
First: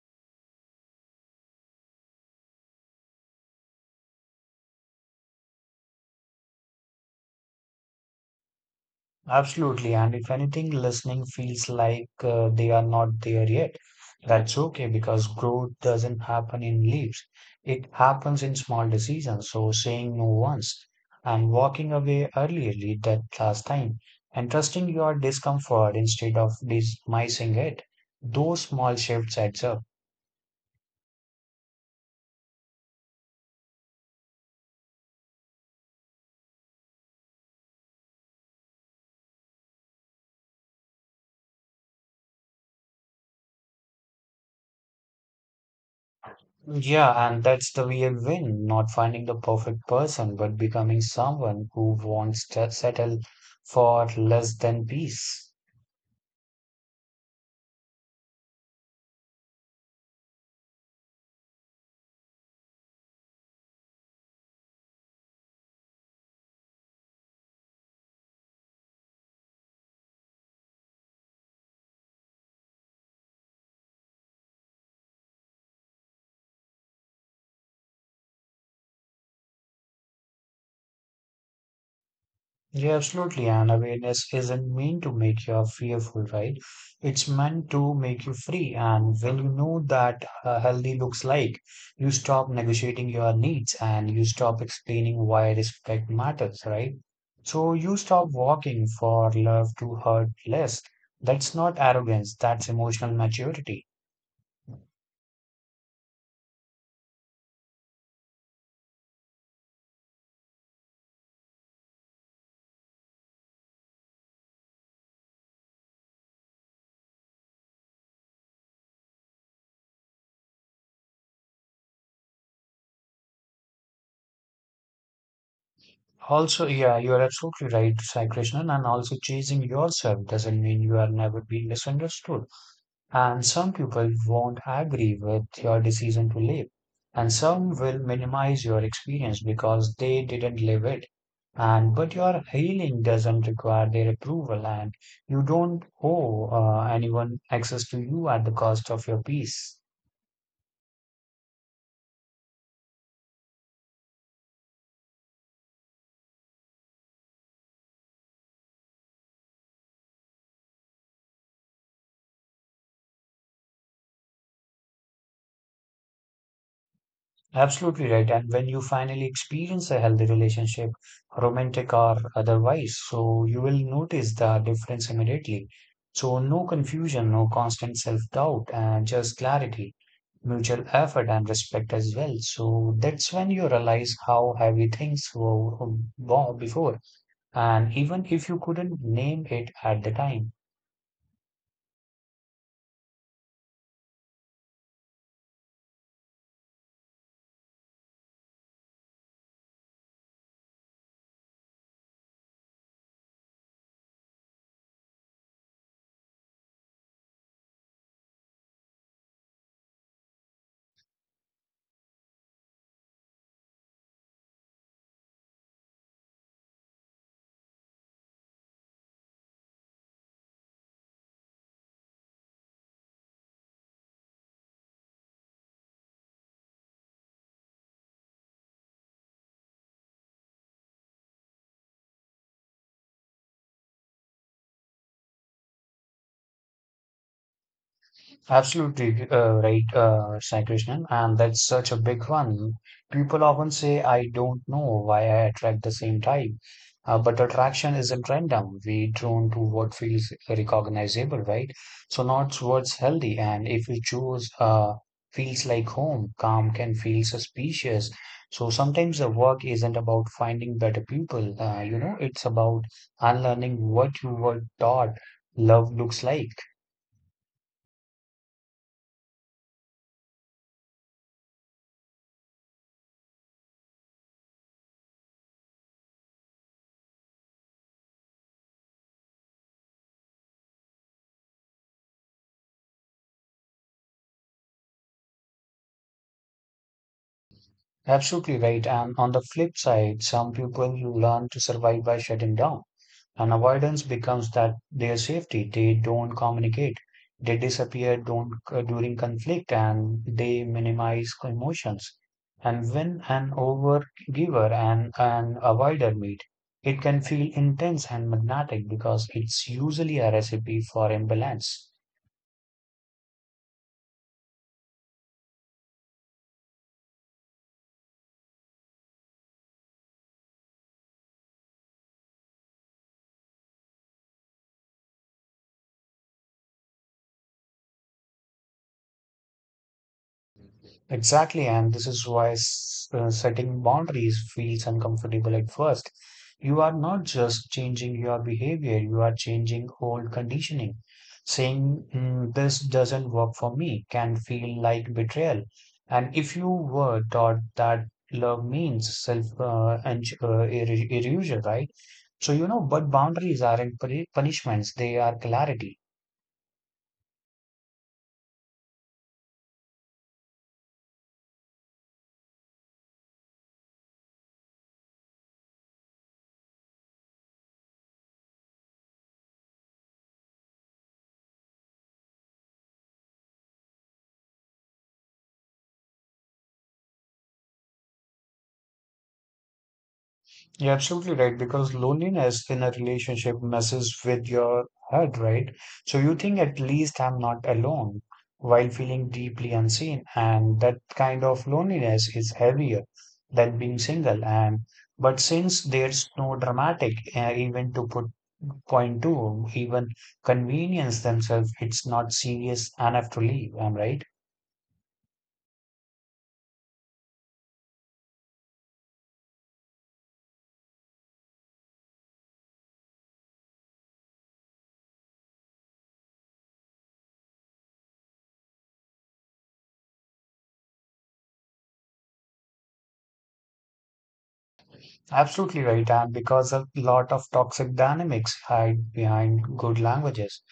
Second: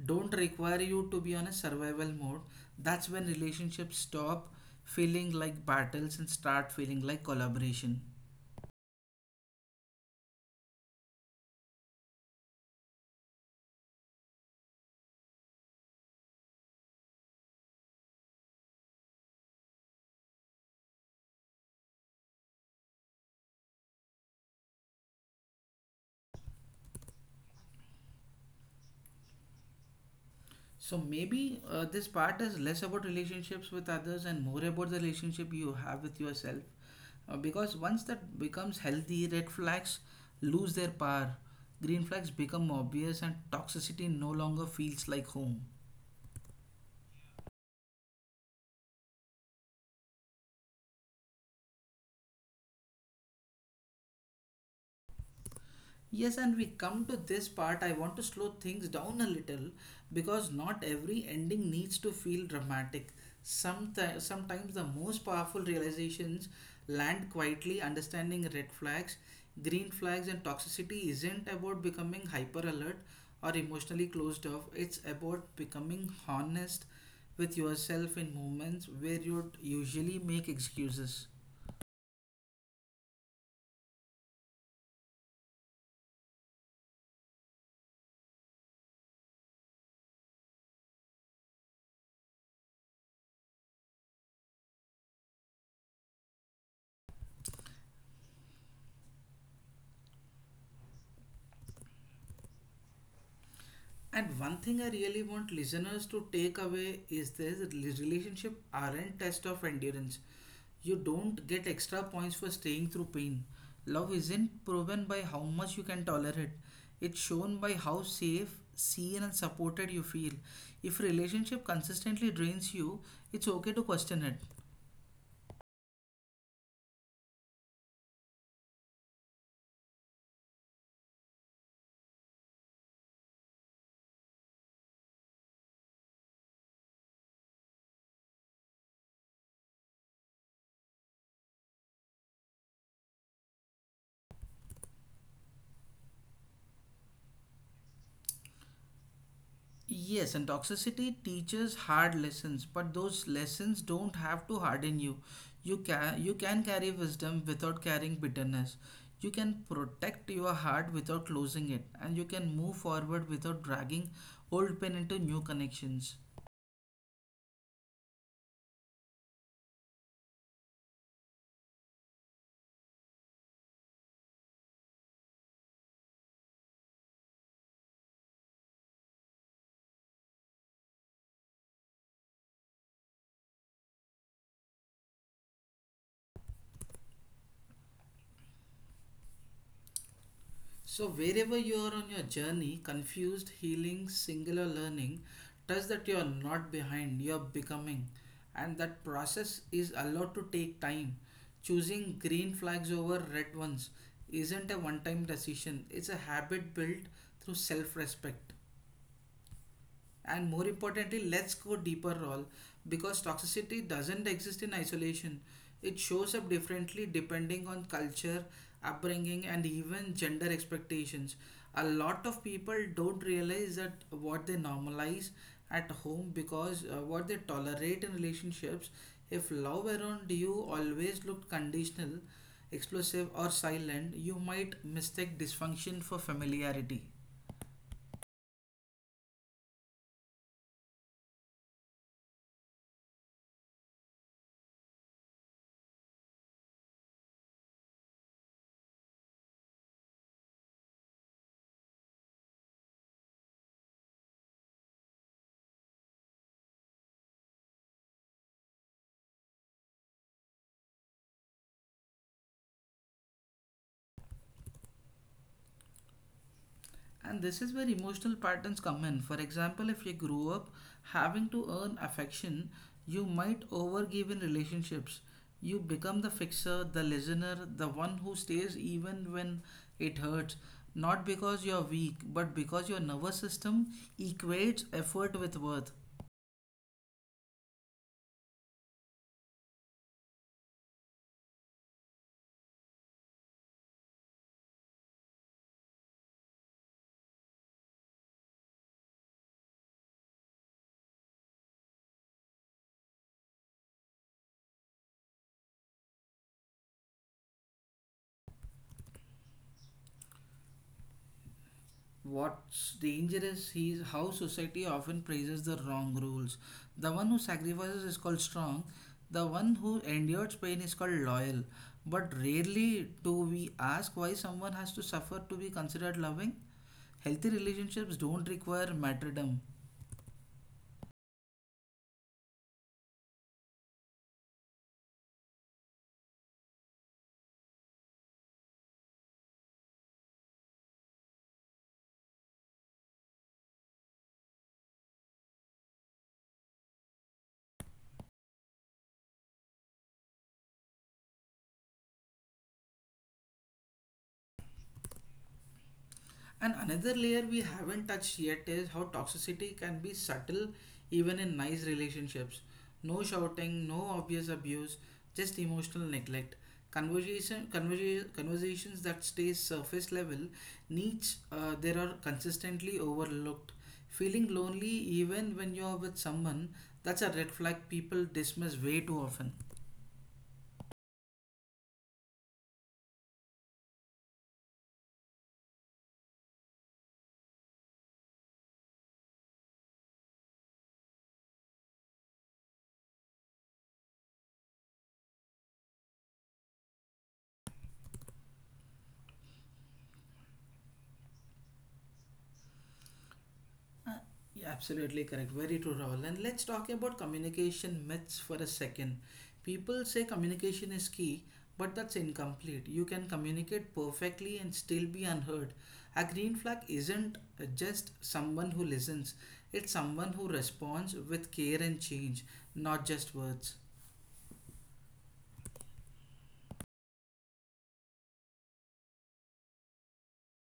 S1: don't require you to be on a survival mode, that's when relationships stop feeling like battles and start feeling like collaboration.
S2: Absolutely. And if anything, listening feels like they are not there yet. That's okay because growth doesn't happen in leaps. It happens in small decisions. So saying no once and walking away earlier that last time and trusting your discomfort instead of dismissing it. Those small shifts adds up.
S1: So maybe this part is less about relationships with others and more about the relationship you have with yourself. Because once that becomes healthy, red flags lose their power, green flags become obvious, and toxicity no longer feels like home.
S2: Yeah, and that's the real win, not finding the perfect person, but becoming someone who wants to settle for less than peace.
S1: Yes, and we come to this part. I want to slow things down a little because not every ending needs to feel dramatic. Sometimes the most powerful realizations land quietly. Understanding red flags, green flags, and toxicity isn't about becoming hyper alert or emotionally closed off. It's about becoming honest with yourself in moments where you'd usually make excuses.
S2: Yeah, absolutely. And awareness isn't meant to make you fearful, right? It's meant to make you free. And when you know that healthy looks like, you stop negotiating your needs and you stop explaining why respect matters, right? So you stop walking for love to hurt less. That's not arrogance, that's emotional maturity.
S1: And one thing I really want listeners to take away is this, that relationship aren't test of endurance. You don't get extra points for staying through pain. Love isn't proven by how much you can tolerate. It's shown by how safe, seen and supported you feel. If relationship consistently drains you, it's okay to question it.
S2: Also, yeah, you are absolutely right, Sai Krishnan, and also chasing yourself doesn't mean you are never being misunderstood. And some people won't agree with your decision to leave. And some will minimize your experience because they didn't live it. And but your healing doesn't require their approval, and you don't owe anyone access to you at the cost of your peace.
S1: Yes, and toxicity teaches hard lessons, but those lessons don't have to harden you. You can carry wisdom without carrying bitterness. You can protect your heart without closing it, and you can move forward without dragging old pain into new connections.
S2: Absolutely right. And when you finally experience a healthy relationship, romantic or otherwise, so you will notice the difference immediately. So, no confusion, no constant self doubt, and just clarity, mutual effort, and respect as well. So, that's when you realize how heavy things were before, and even if you couldn't name it at the time.
S1: So, wherever you are on your journey, confused, healing, singular learning, trust that you are not behind, you are becoming. And that process is allowed to take time. Choosing green flags over red ones isn't a one time decision, it's a habit built through self respect. And more importantly, let's go deeper role, because toxicity doesn't exist in isolation. It shows up differently depending on culture, upbringing and even gender expectations. A lot of people don't realize that what they normalize at home because what they tolerate in relationships. If love around you always looked conditional, explosive or silent, you might mistake dysfunction for familiarity.
S2: Absolutely right, Sai Krishnan, and that's such a big one. People often say, I don't know why I attract the same type, but attraction isn't random. We drawn to what feels recognizable, right? So not what's healthy, and if we choose feels like home, calm can feel suspicious. So sometimes the work isn't about finding better people, you know, it's about unlearning what you were taught love looks like.
S1: And this is where emotional patterns come in. For example, if you grew up having to earn affection, you might overgive in relationships. You become the fixer, the listener, the one who stays even when it hurts. Not because you're weak, but because your nervous system equates effort with worth.
S2: Absolutely right. And on the flip side, some people you learn to survive by shutting down. And avoidance becomes that their safety. They don't communicate. They disappear don't, during conflict and they minimize emotions. And when an overgiver and an avoider meet, it can feel intense and magnetic because it's usually a recipe for imbalance.
S1: What's dangerous is how society often praises the wrong rules. The one who sacrifices is called strong, the one who endures pain is called loyal. But rarely do we ask why someone has to suffer to be considered loving. Healthy relationships don't require martyrdom.
S2: Exactly, and this is why setting boundaries feels uncomfortable at first. You are not just changing your behavior, you are changing old conditioning. Saying, this doesn't work for me can feel like betrayal. And if you were taught that love means self and erasure, right? So, you know, but boundaries aren't punishments, they are clarity.
S1: And another layer we haven't touched yet is how toxicity can be subtle even in nice relationships. No shouting, no obvious abuse, just emotional neglect. Conversations that stay surface level, needs there are consistently overlooked. Feeling lonely even when you're with someone, that's a red flag people dismiss way too often.
S2: You're absolutely right because loneliness in a relationship messes with your head, right? So you think at least I'm not alone while feeling deeply unseen. And that kind of loneliness is heavier than being single. And but since there's no dramatic even to put point to, even convenience themselves, it's not serious enough to leave. I'm
S1: Uh,
S2: right.
S1: yeah, absolutely correct. Very true, Rahul. And let's talk about communication myths for a second. People say communication is key, but that's incomplete. You can communicate perfectly and still be unheard. A green flag isn't just someone who listens, it's someone who responds with care and change, not just words.
S2: Absolutely right, and because a lot of toxic dynamics hide behind good languages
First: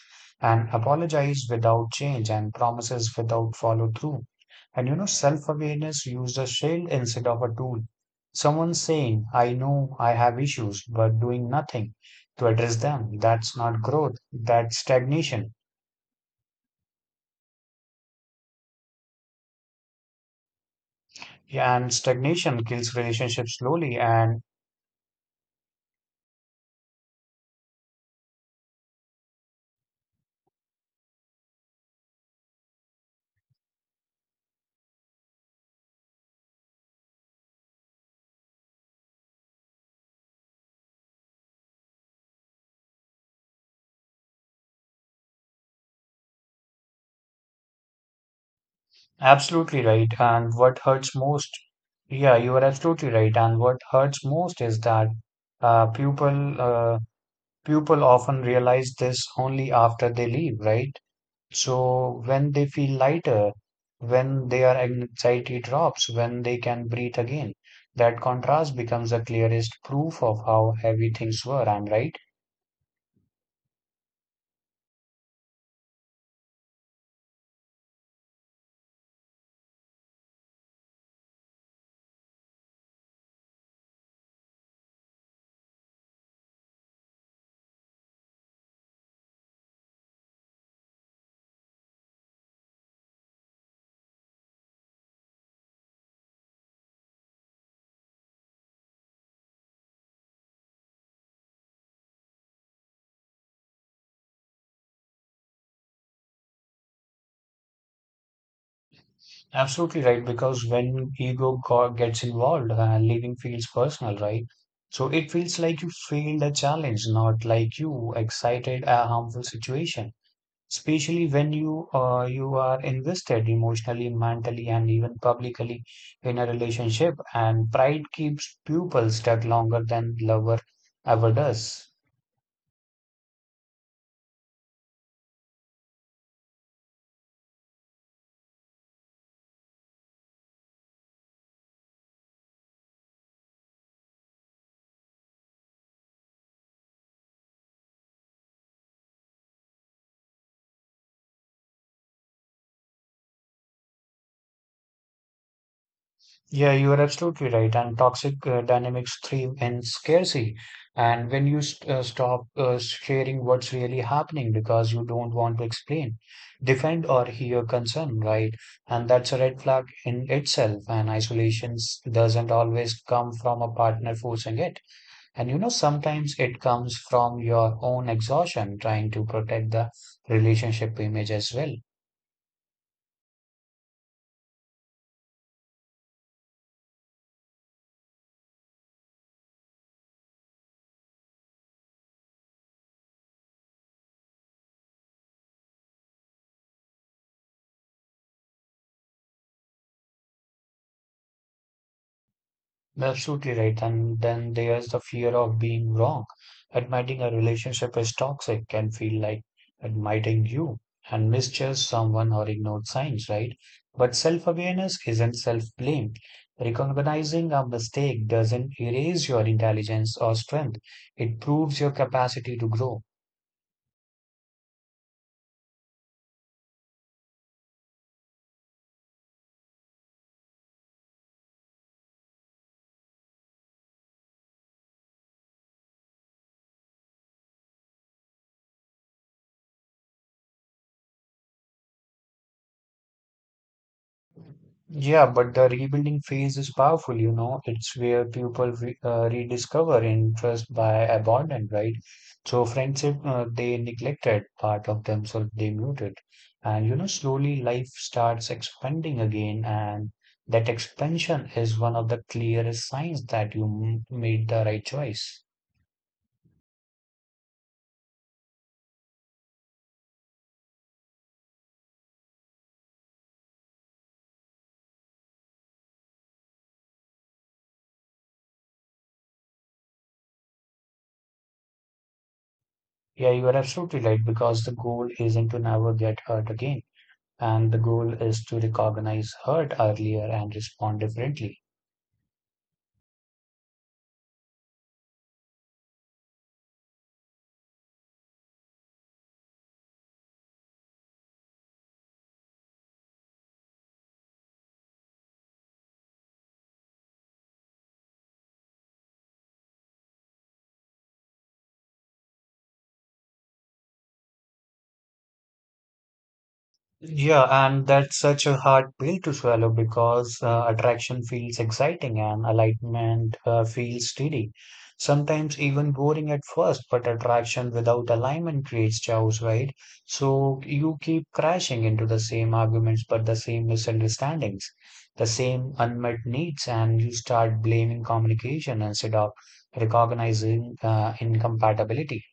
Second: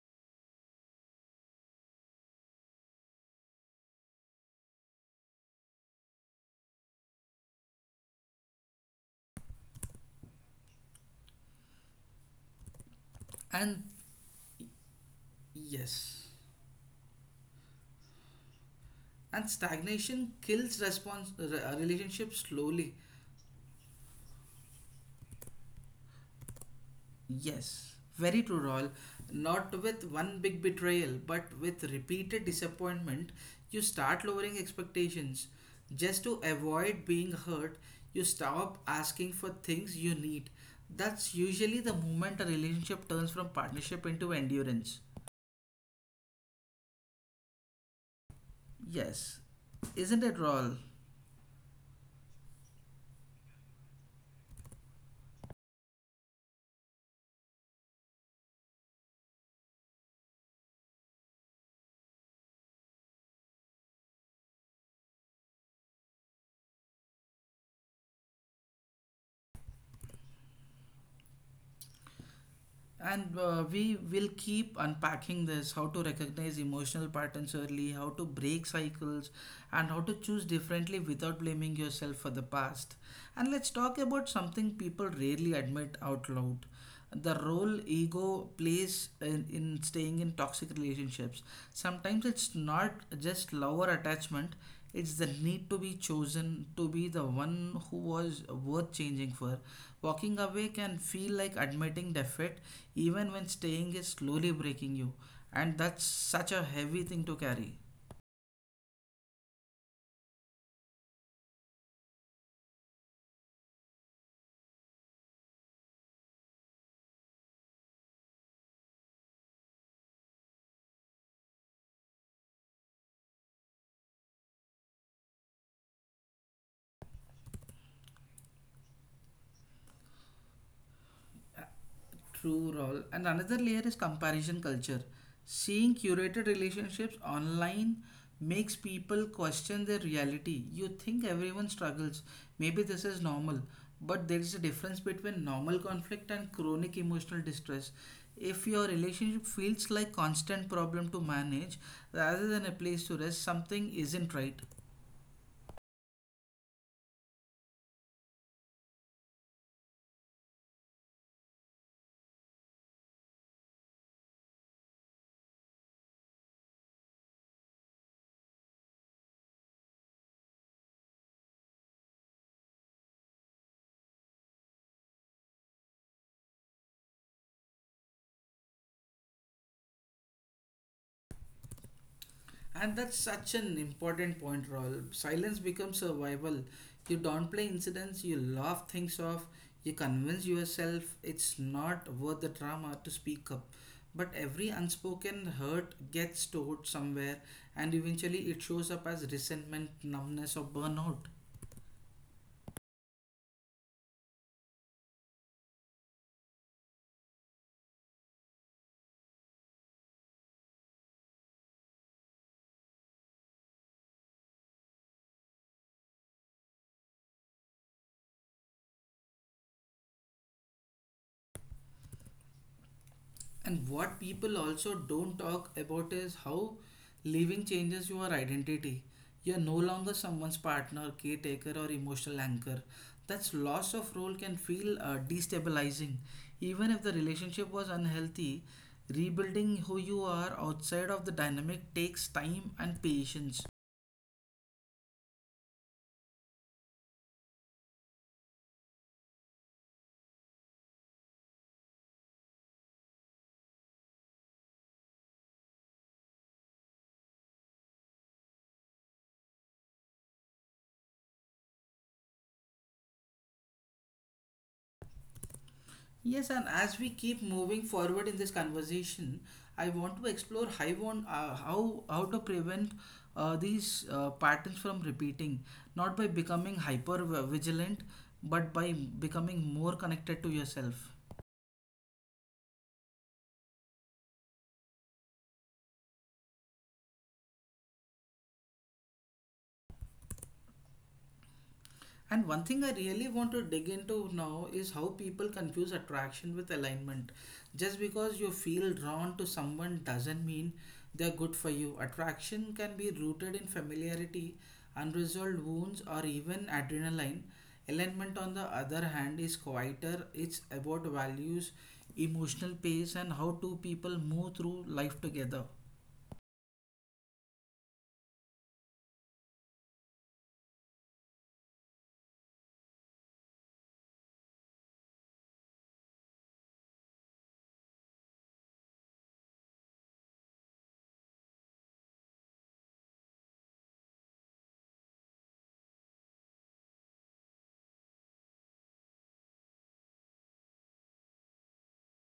S2: and apologize without change and promises without follow through. And you know, self awareness used a shield instead of a tool. Someone saying, I know I have issues, but doing nothing to address them. That's not
S1: And
S2: growth, that's stagnation.
S1: yes, and stagnation kills
S2: Yeah, and
S1: relationships
S2: stagnation
S1: slowly.
S2: kills relationships slowly and
S1: Yes, very true, Royal. Not with one big betrayal, but with repeated disappointment, you start lowering expectations. Just to avoid being hurt, you stop asking for things you need. That's usually the moment a relationship turns from partnership into endurance. Yes,
S2: absolutely right.
S1: isn't it,
S2: And what
S1: Royal?
S2: hurts most, yeah, you are absolutely right. And what hurts most is that uh, people uh, people often realize this only after they leave, right? So when they feel lighter, when their anxiety drops, when they can breathe again, that contrast becomes the clearest proof of how heavy things were. I'm right.
S1: And we will keep unpacking this, how to recognize emotional patterns early, how to break cycles, and how to choose differently without blaming yourself for the past. And let's talk about something people rarely admit out loud, the role ego plays in staying in toxic relationships. Sometimes it's not just lower attachment, it's the need to be chosen, to be the one who was worth changing for. Walking away can feel like admitting defeat, even when staying is slowly breaking you. And that's such a heavy thing to carry.
S2: Absolutely right, because when ego gets involved, leaving feels personal, right? So it feels like you failed a challenge, not like you excited a harmful situation. Especially when you are invested emotionally, mentally, and even publicly in a relationship, and pride keeps people stuck longer than lover ever does.
S1: True role. And another layer is comparison culture. Seeing curated relationships online makes people question their reality. You think everyone struggles. Maybe this is normal. But there is a difference between normal conflict and chronic emotional distress. If your relationship feels like constant problem to manage rather than a place to rest, something isn't right.
S2: Yeah, you are absolutely right. And toxic dynamics thrive in scarcity. And when you st stop sharing what's really happening because you don't want to explain, defend, or hear concern, right? And that's a red flag in itself. And isolation doesn't always come from a partner forcing it. And you know, sometimes it comes from your own exhaustion trying to protect the relationship image as well.
S1: And that's such an important point, Raul. Silence becomes survival. You downplay incidents, you laugh things off, you convince yourself it's not worth the drama to speak up. But every unspoken hurt gets stored somewhere, and eventually it shows up as resentment, numbness, or burnout.
S2: Absolutely right. And then there's the fear of being wrong. Admitting a relationship is toxic can feel like admitting you and misjudge someone or ignored signs, right? But self awareness isn't self blame. Recognizing a mistake doesn't erase your intelligence or strength, it proves your capacity to grow.
S1: And what people also don't talk about is how leaving changes your identity. You're no longer someone's partner, caretaker, or emotional anchor. That's loss of role can feel destabilizing. Even if the relationship was unhealthy, rebuilding who you are outside of the dynamic takes time and patience.
S2: Yeah, but the rebuilding phase is powerful, you know. It's where people re rediscover interest by abandon, right? So friendship, they neglected part of themselves, they muted. And, you know, slowly life starts expanding again. And that expansion is one of the clearest signs that you m made the right choice.
S1: Yes, and as we keep moving forward in this conversation, I want to explore how want, how to prevent these patterns from repeating, not by becoming hyper vigilant, but by becoming more connected to yourself.
S2: Yeah, you are absolutely right because the goal isn't to never get hurt again. And the goal is to recognize hurt earlier and respond differently.
S1: And one thing I really want to dig into now is how people confuse attraction with alignment. Just because you feel drawn to someone doesn't mean they're good for you. Attraction can be rooted in familiarity, unresolved wounds, or even adrenaline. Alignment, on the other hand, is quieter. It's about values, emotional pace, and how two people move through life together.
S2: Yeah, and that's such a hard pill to swallow because attraction feels exciting and alignment feels steady. Sometimes even boring at first, but attraction without alignment creates chaos, right? So you keep crashing into the same arguments, but the same misunderstandings, the same unmet needs, and you start blaming communication instead of recognizing incompatibility.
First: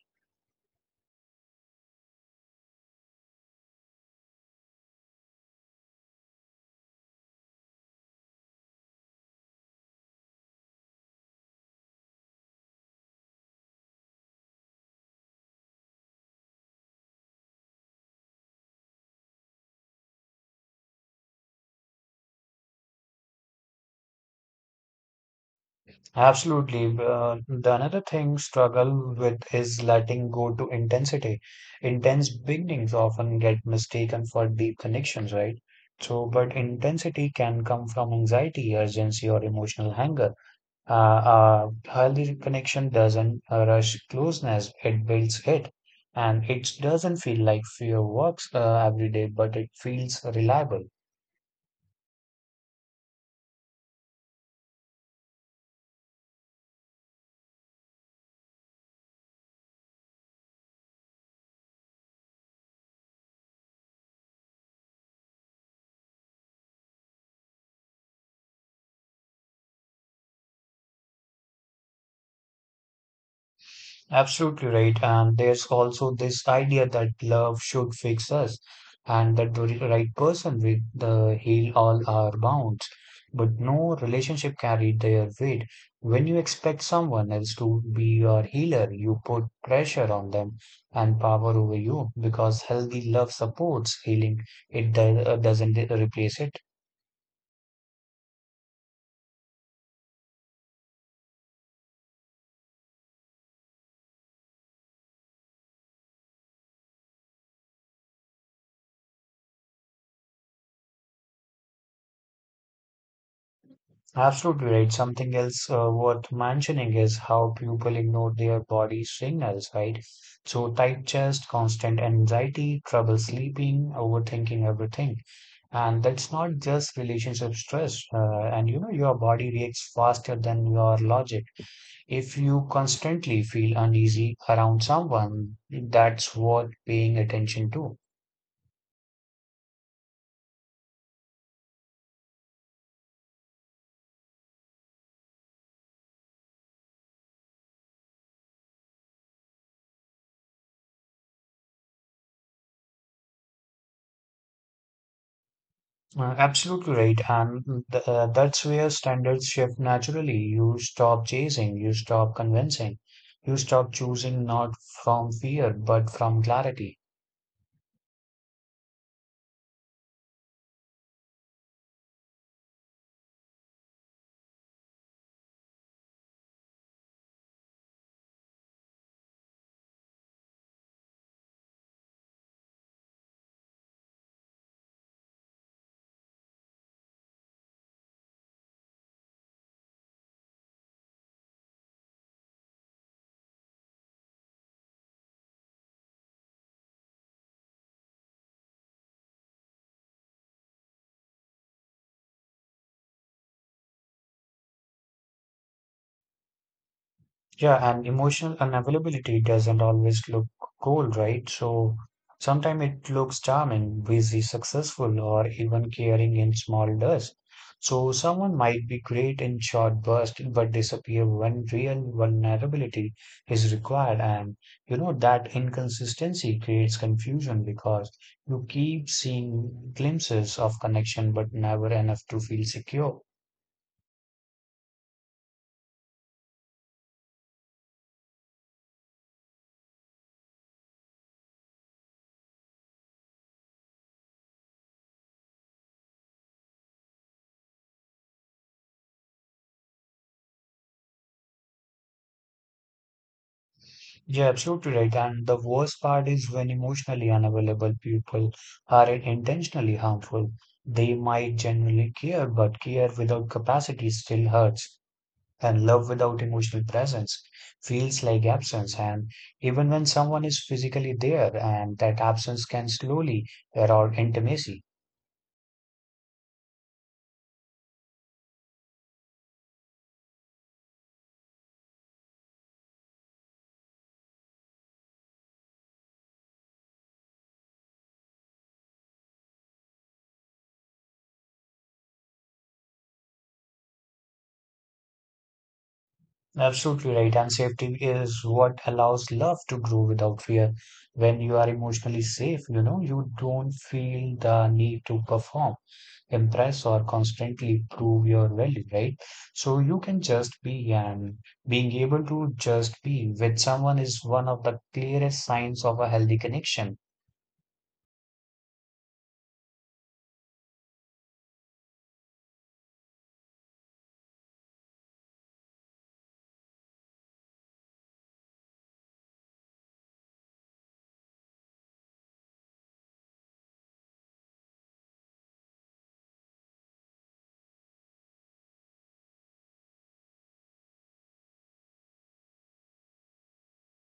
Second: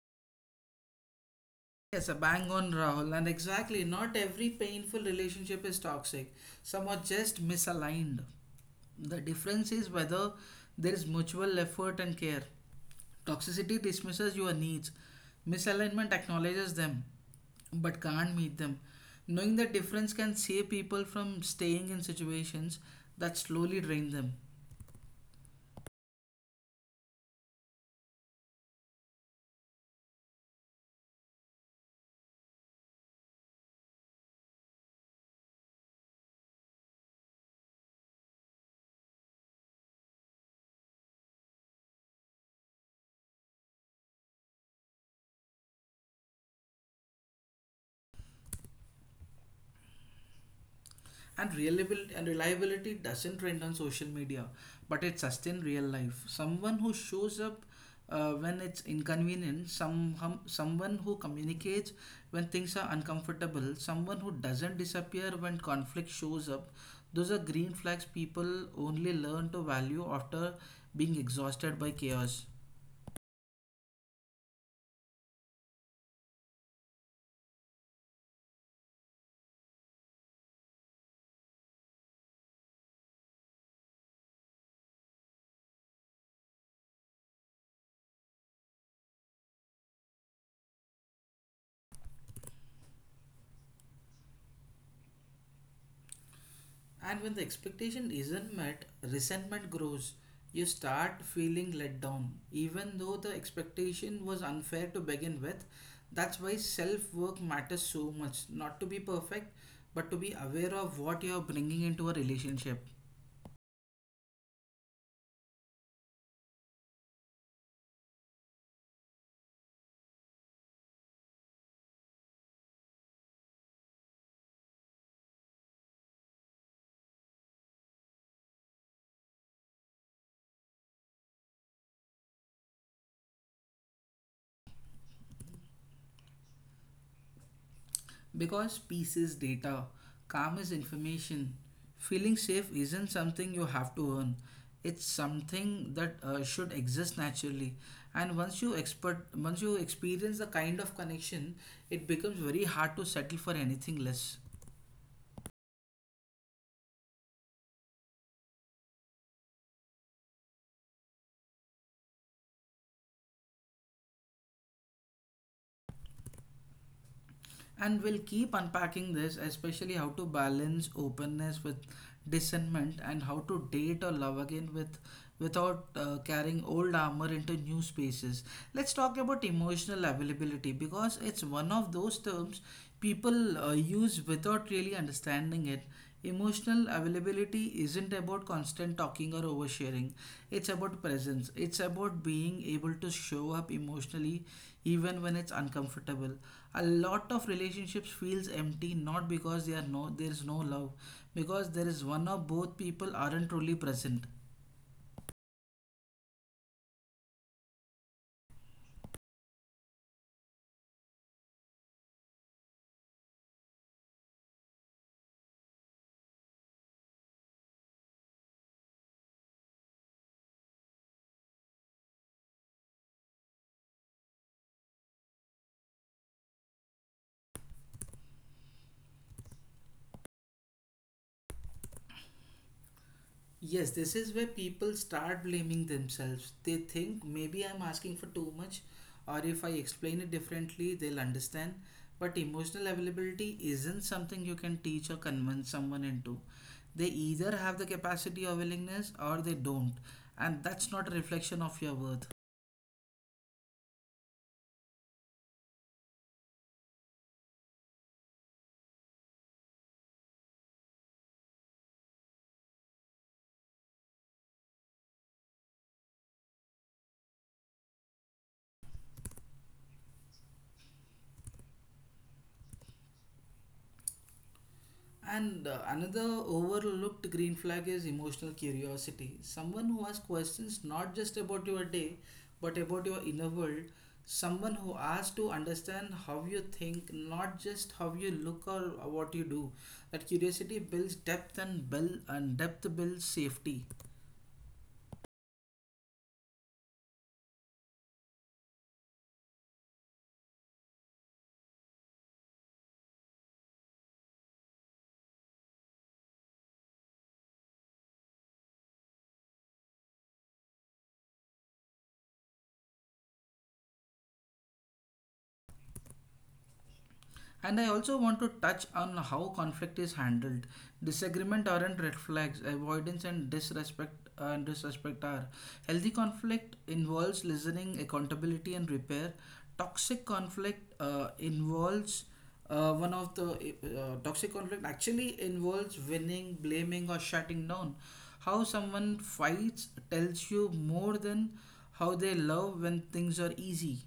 S1: Yes, a bang on, Rahul, and exactly, not every painful relationship is toxic. Some are just misaligned. The difference is whether there is mutual effort and care. Toxicity dismisses your needs, misalignment acknowledges them but can't meet them. Knowing the difference can save people from staying in situations that slowly drain them.
S2: Absolutely. The another thing struggle with is letting go to intensity. Intense beginnings often get mistaken for deep connections, right? So, but intensity can come from anxiety, urgency, or emotional hunger. A healthy connection doesn't rush closeness, it builds it. And it doesn't feel like fear works every day, but it feels reliable.
S1: And reliability doesn't trend on social media, but it sustains real life. Someone who shows up when it's inconvenient, someone who communicates when things are uncomfortable, someone who doesn't disappear when conflict shows up, those are green flags people only learn to value after being exhausted by chaos.
S2: Absolutely right. And there's also this idea that love should fix us and that the right person will the heal all our wounds. But no relationship carried their weight. When you expect someone else to be your healer, you put pressure on them and power over you because healthy love supports healing. It doesn't replace it.
S1: And when the expectation isn't met, resentment grows. You start feeling let down, even though the expectation was unfair to begin with. That's why self work matters so much. Not to be perfect, but to be aware of what you're bringing into a relationship.
S2: Absolutely right. Something else worth mentioning is how people ignore their body signals, right? So, tight chest, constant anxiety, trouble sleeping, overthinking everything. And that's not just relationship stress. And you know, your body reacts faster than your logic. If you constantly feel uneasy around someone, that's worth paying attention to.
S1: Because peace is data, calm is information. Feeling safe isn't something you have to earn. It's something that should exist naturally. And once you experience the kind of connection, it becomes very hard to settle for anything less.
S2: Absolutely right. And th that's where standards shift naturally. You stop chasing, you stop convincing, you stop choosing not from fear, but from clarity.
S1: And we'll keep unpacking this, especially how to balance openness with discernment, and how to date or love again with without carrying old armor into new spaces. Let's talk about emotional availability, because it's one of those terms people use without really understanding it. Emotional availability isn't about constant talking or oversharing. It's about presence. It's about being able to show up emotionally even when it's uncomfortable. A lot of relationships feels empty not because they are no there is no love, because there is one or both people aren't truly present.
S2: Yeah, and emotional unavailability doesn't always look cool, right? So sometimes it looks charming, busy, successful, or even caring in small dust. So someone might be great in short bursts, but disappear when real vulnerability is required. And you know that inconsistency creates confusion because you keep seeing glimpses of connection, but never enough to feel secure.
S1: Yes, this is where people start blaming themselves. They think, maybe I'm asking for too much, or if I explain it differently, they'll understand. But emotional availability isn't something you can teach or convince someone into. They either have the capacity or willingness, or they don't. And that's not a reflection of your worth.
S2: You're absolutely right. And the worst part is when emotionally unavailable people are intentionally harmful. They might genuinely care, but care without capacity still hurts. And love without emotional presence feels like absence. And even when someone is physically there, and that absence can slowly erode intimacy.
S1: And another overlooked green flag is emotional curiosity. Someone who asks questions not just about your day, but about your inner world. Someone who asks to understand how you think, not just how you look or what you do. That curiosity builds depth, and depth builds safety.
S2: Absolutely right. And safety is what allows love to grow without fear. When you are emotionally safe, you know, you don't feel the need to perform impress or constantly prove your value, right? So you can just be, and being able to just be with someone is one of the clearest signs of a healthy connection.
S1: And I also want to touch on how conflict is handled. Disagreement aren't red flags. Avoidance and disrespect are. Healthy conflict involves listening, accountability, and repair. Toxic conflict involves one of the Toxic conflict actually involves winning, blaming, or shutting down. How someone fights tells you more than how they love when things are easy.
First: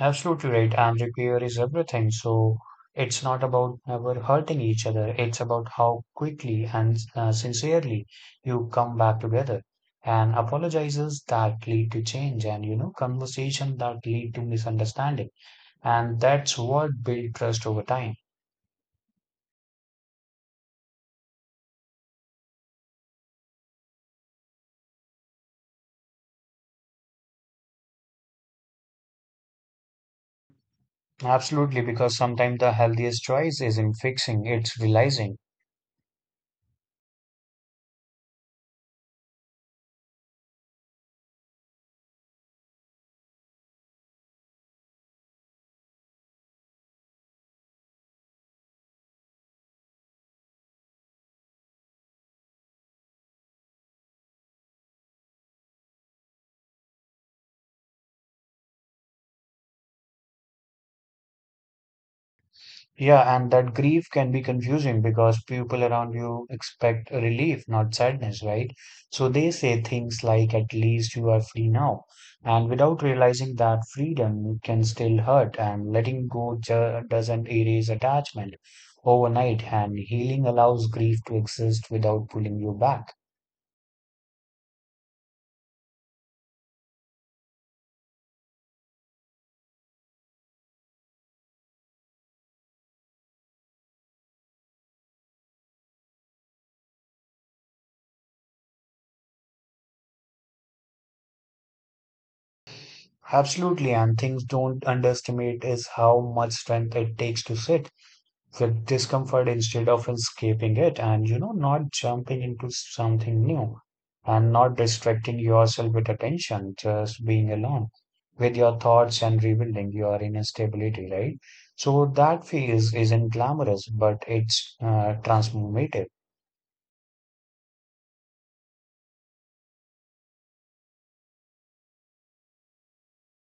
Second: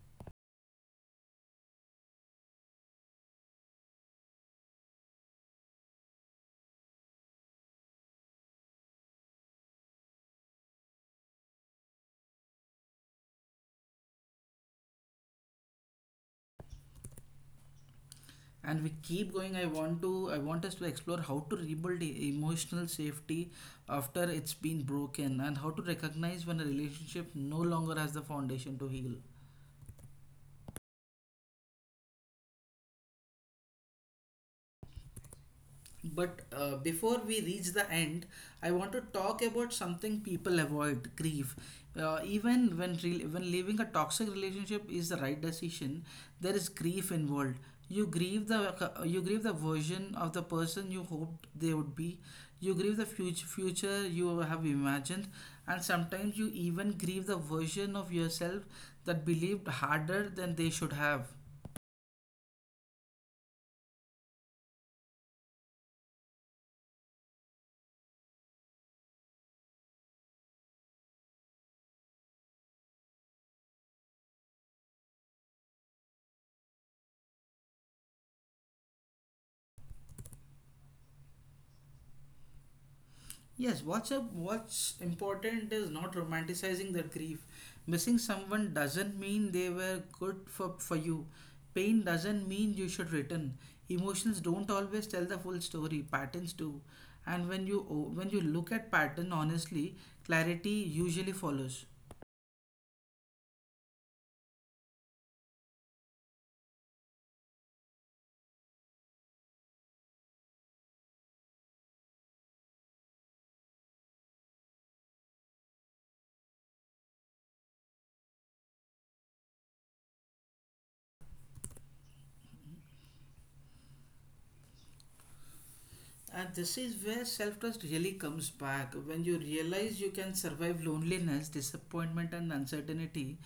S2: Absolutely right. And repair is everything. So it's not about ever hurting each other, it's about how quickly and sincerely you come back together. And apologizes that lead to change, and you know, conversation that lead to misunderstanding. And that's what build trust over time.
S1: And we keep going. I want us to explore how to rebuild emotional safety after it's been broken, and how to recognize when a relationship no longer has the foundation to heal.
S2: Absolutely, because sometimes the healthiest choice isn't fixing, it's realizing.
S1: But before we reach the end, I want to talk about something people avoid, grief. Even when leaving a toxic relationship is the right decision, there is grief involved. You grieve the version of the person you hoped they would be. You grieve the future you have imagined, and sometimes you even grieve the version of yourself that believed harder than they should have.
S2: Yeah, and that grief can be confusing because people around you expect relief, not sadness, right? So they say things like, at least you are free now. And without realizing that freedom can still hurt, and letting go doesn't erase attachment overnight, and healing allows grief to exist without pulling you back.
S1: What's important is not romanticizing the grief. Missing someone doesn't mean they were good for you. Pain doesn't mean you should return. Emotions don't always tell the full story, patterns do. And when you look at pattern honestly, clarity usually follows.
S2: Absolutely, and things don't underestimate is how much strength it takes to sit with discomfort instead of escaping it, and you know, not jumping into something new, and not distracting yourself with attention, just being alone with your thoughts and rebuilding your inner stability, right? So that phase isn't glamorous, but it's transformative.
S1: And this is where self trust really comes back, when you realize you can survive loneliness, disappointment, and uncertainty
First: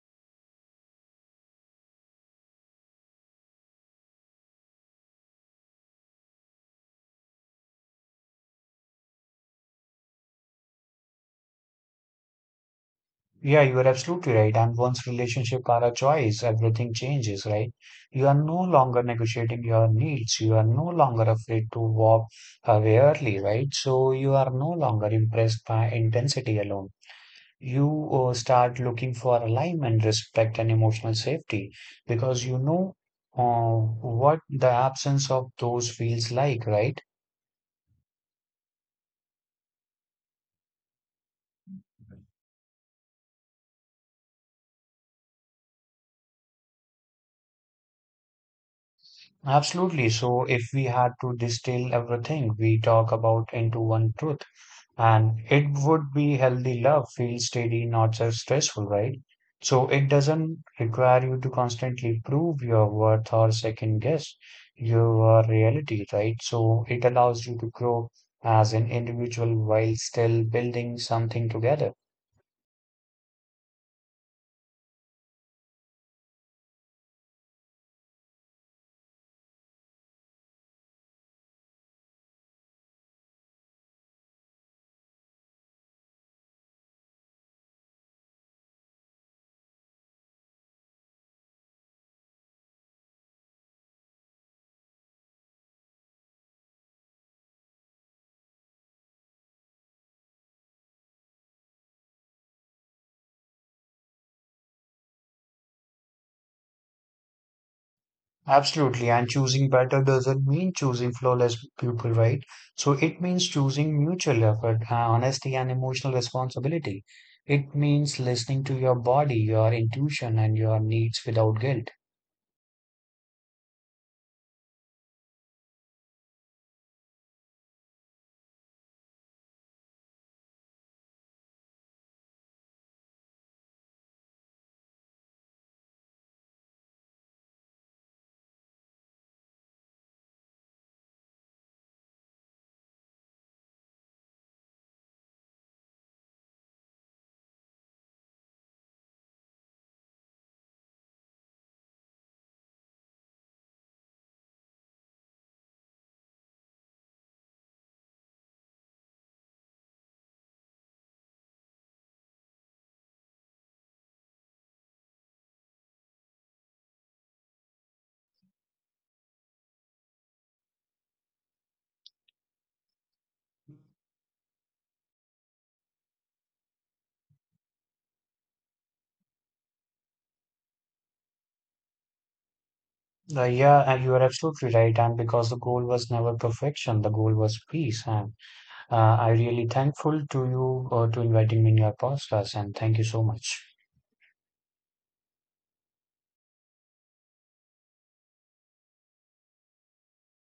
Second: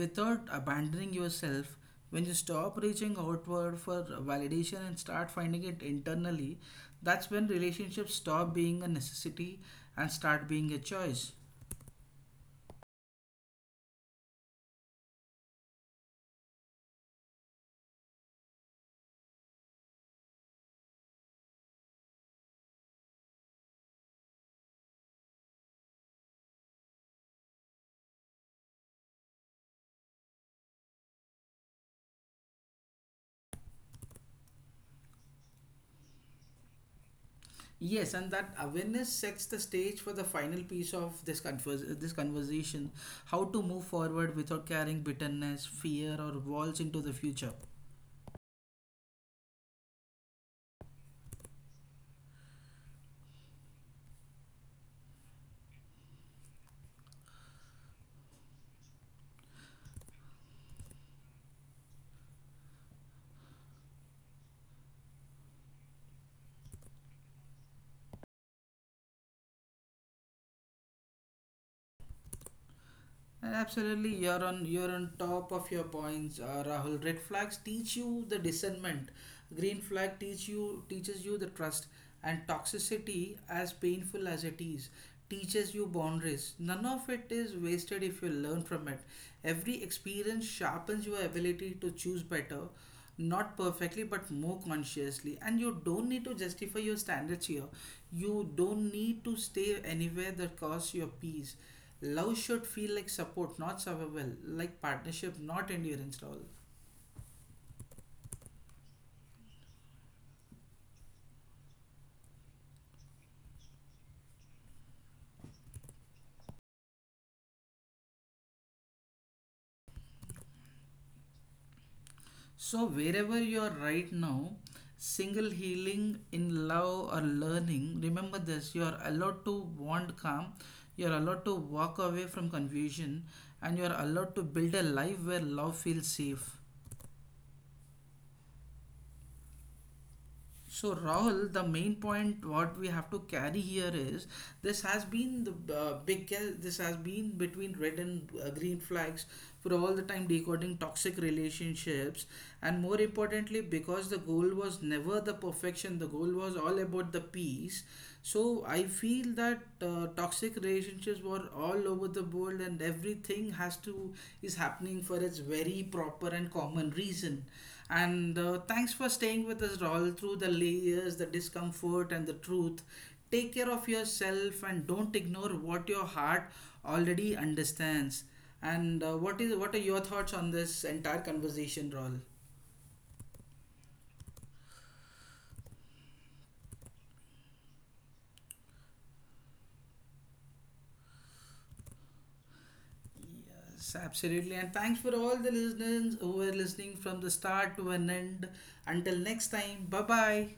S1: without abandoning yourself. When you stop reaching outward for validation and start finding it internally, that's when relationships stop being a necessity and start being a choice.
S2: Yeah, you are absolutely right. And once relationship are a choice, everything changes, right? You are no longer negotiating your needs. You are no longer afraid to walk away early, right? So you are no longer impressed by intensity alone. You start looking for alignment, respect, and emotional safety because you know what the absence of those feels like, right?
S1: Yes, and that awareness sets the stage for the final piece of this conversation: how to move forward without carrying bitterness, fear, or walls into the future.
S2: Absolutely. So if we had to distill everything we talk about into one truth, and it would be healthy love, feel steady, not just stressful, right? So it doesn't require you to constantly prove your worth or second guess your reality, right? So it allows you to grow as an individual while still building something together.
S1: And absolutely, you're on top of your points, Rahul. Red flags teach you the discernment. Green flag teaches you the trust, and toxicity, as painful as it is, teaches you boundaries. None of it is wasted if you learn from it. Every experience sharpens your ability to choose better, not perfectly but more consciously. And you don't need to justify your standards here, you don't need to stay anywhere that costs your peace. Love should feel like support, not survival, like partnership, not endurance, lol.
S2: Absolutely, and choosing better doesn't mean choosing flawless people, right? So it means choosing mutual effort, honesty, and emotional responsibility. It means listening to your body, your intuition, and your needs without guilt.
S1: So wherever you are right now, single, healing, in love, or learning, remember this: you are allowed to want calm, you are allowed to walk away from confusion, and you are allowed to build a life where love feels safe. So Rahul, the main point what we have to carry here is, this has been the uh, big this has been between red and green flags, for all the time decoding toxic relationships. And more importantly, because the goal was never the perfection, the goal was all about the peace. So I feel that toxic relationships were all over the world, and everything has to is happening for its very proper and common reason. And thanks for staying with us all through the layers, the discomfort, and the truth. Take care of yourself and don't ignore what your heart already understands. And what are your thoughts on this entire conversation, Raul?
S2: Yeah, and you are absolutely right. And because the goal was never perfection, the goal was peace. And I really thankful to you to inviting me in your podcast, and thank you so much.
S1: Yes, absolutely. And thanks for all the listeners who were listening from the start to an end. Until next time, bye bye.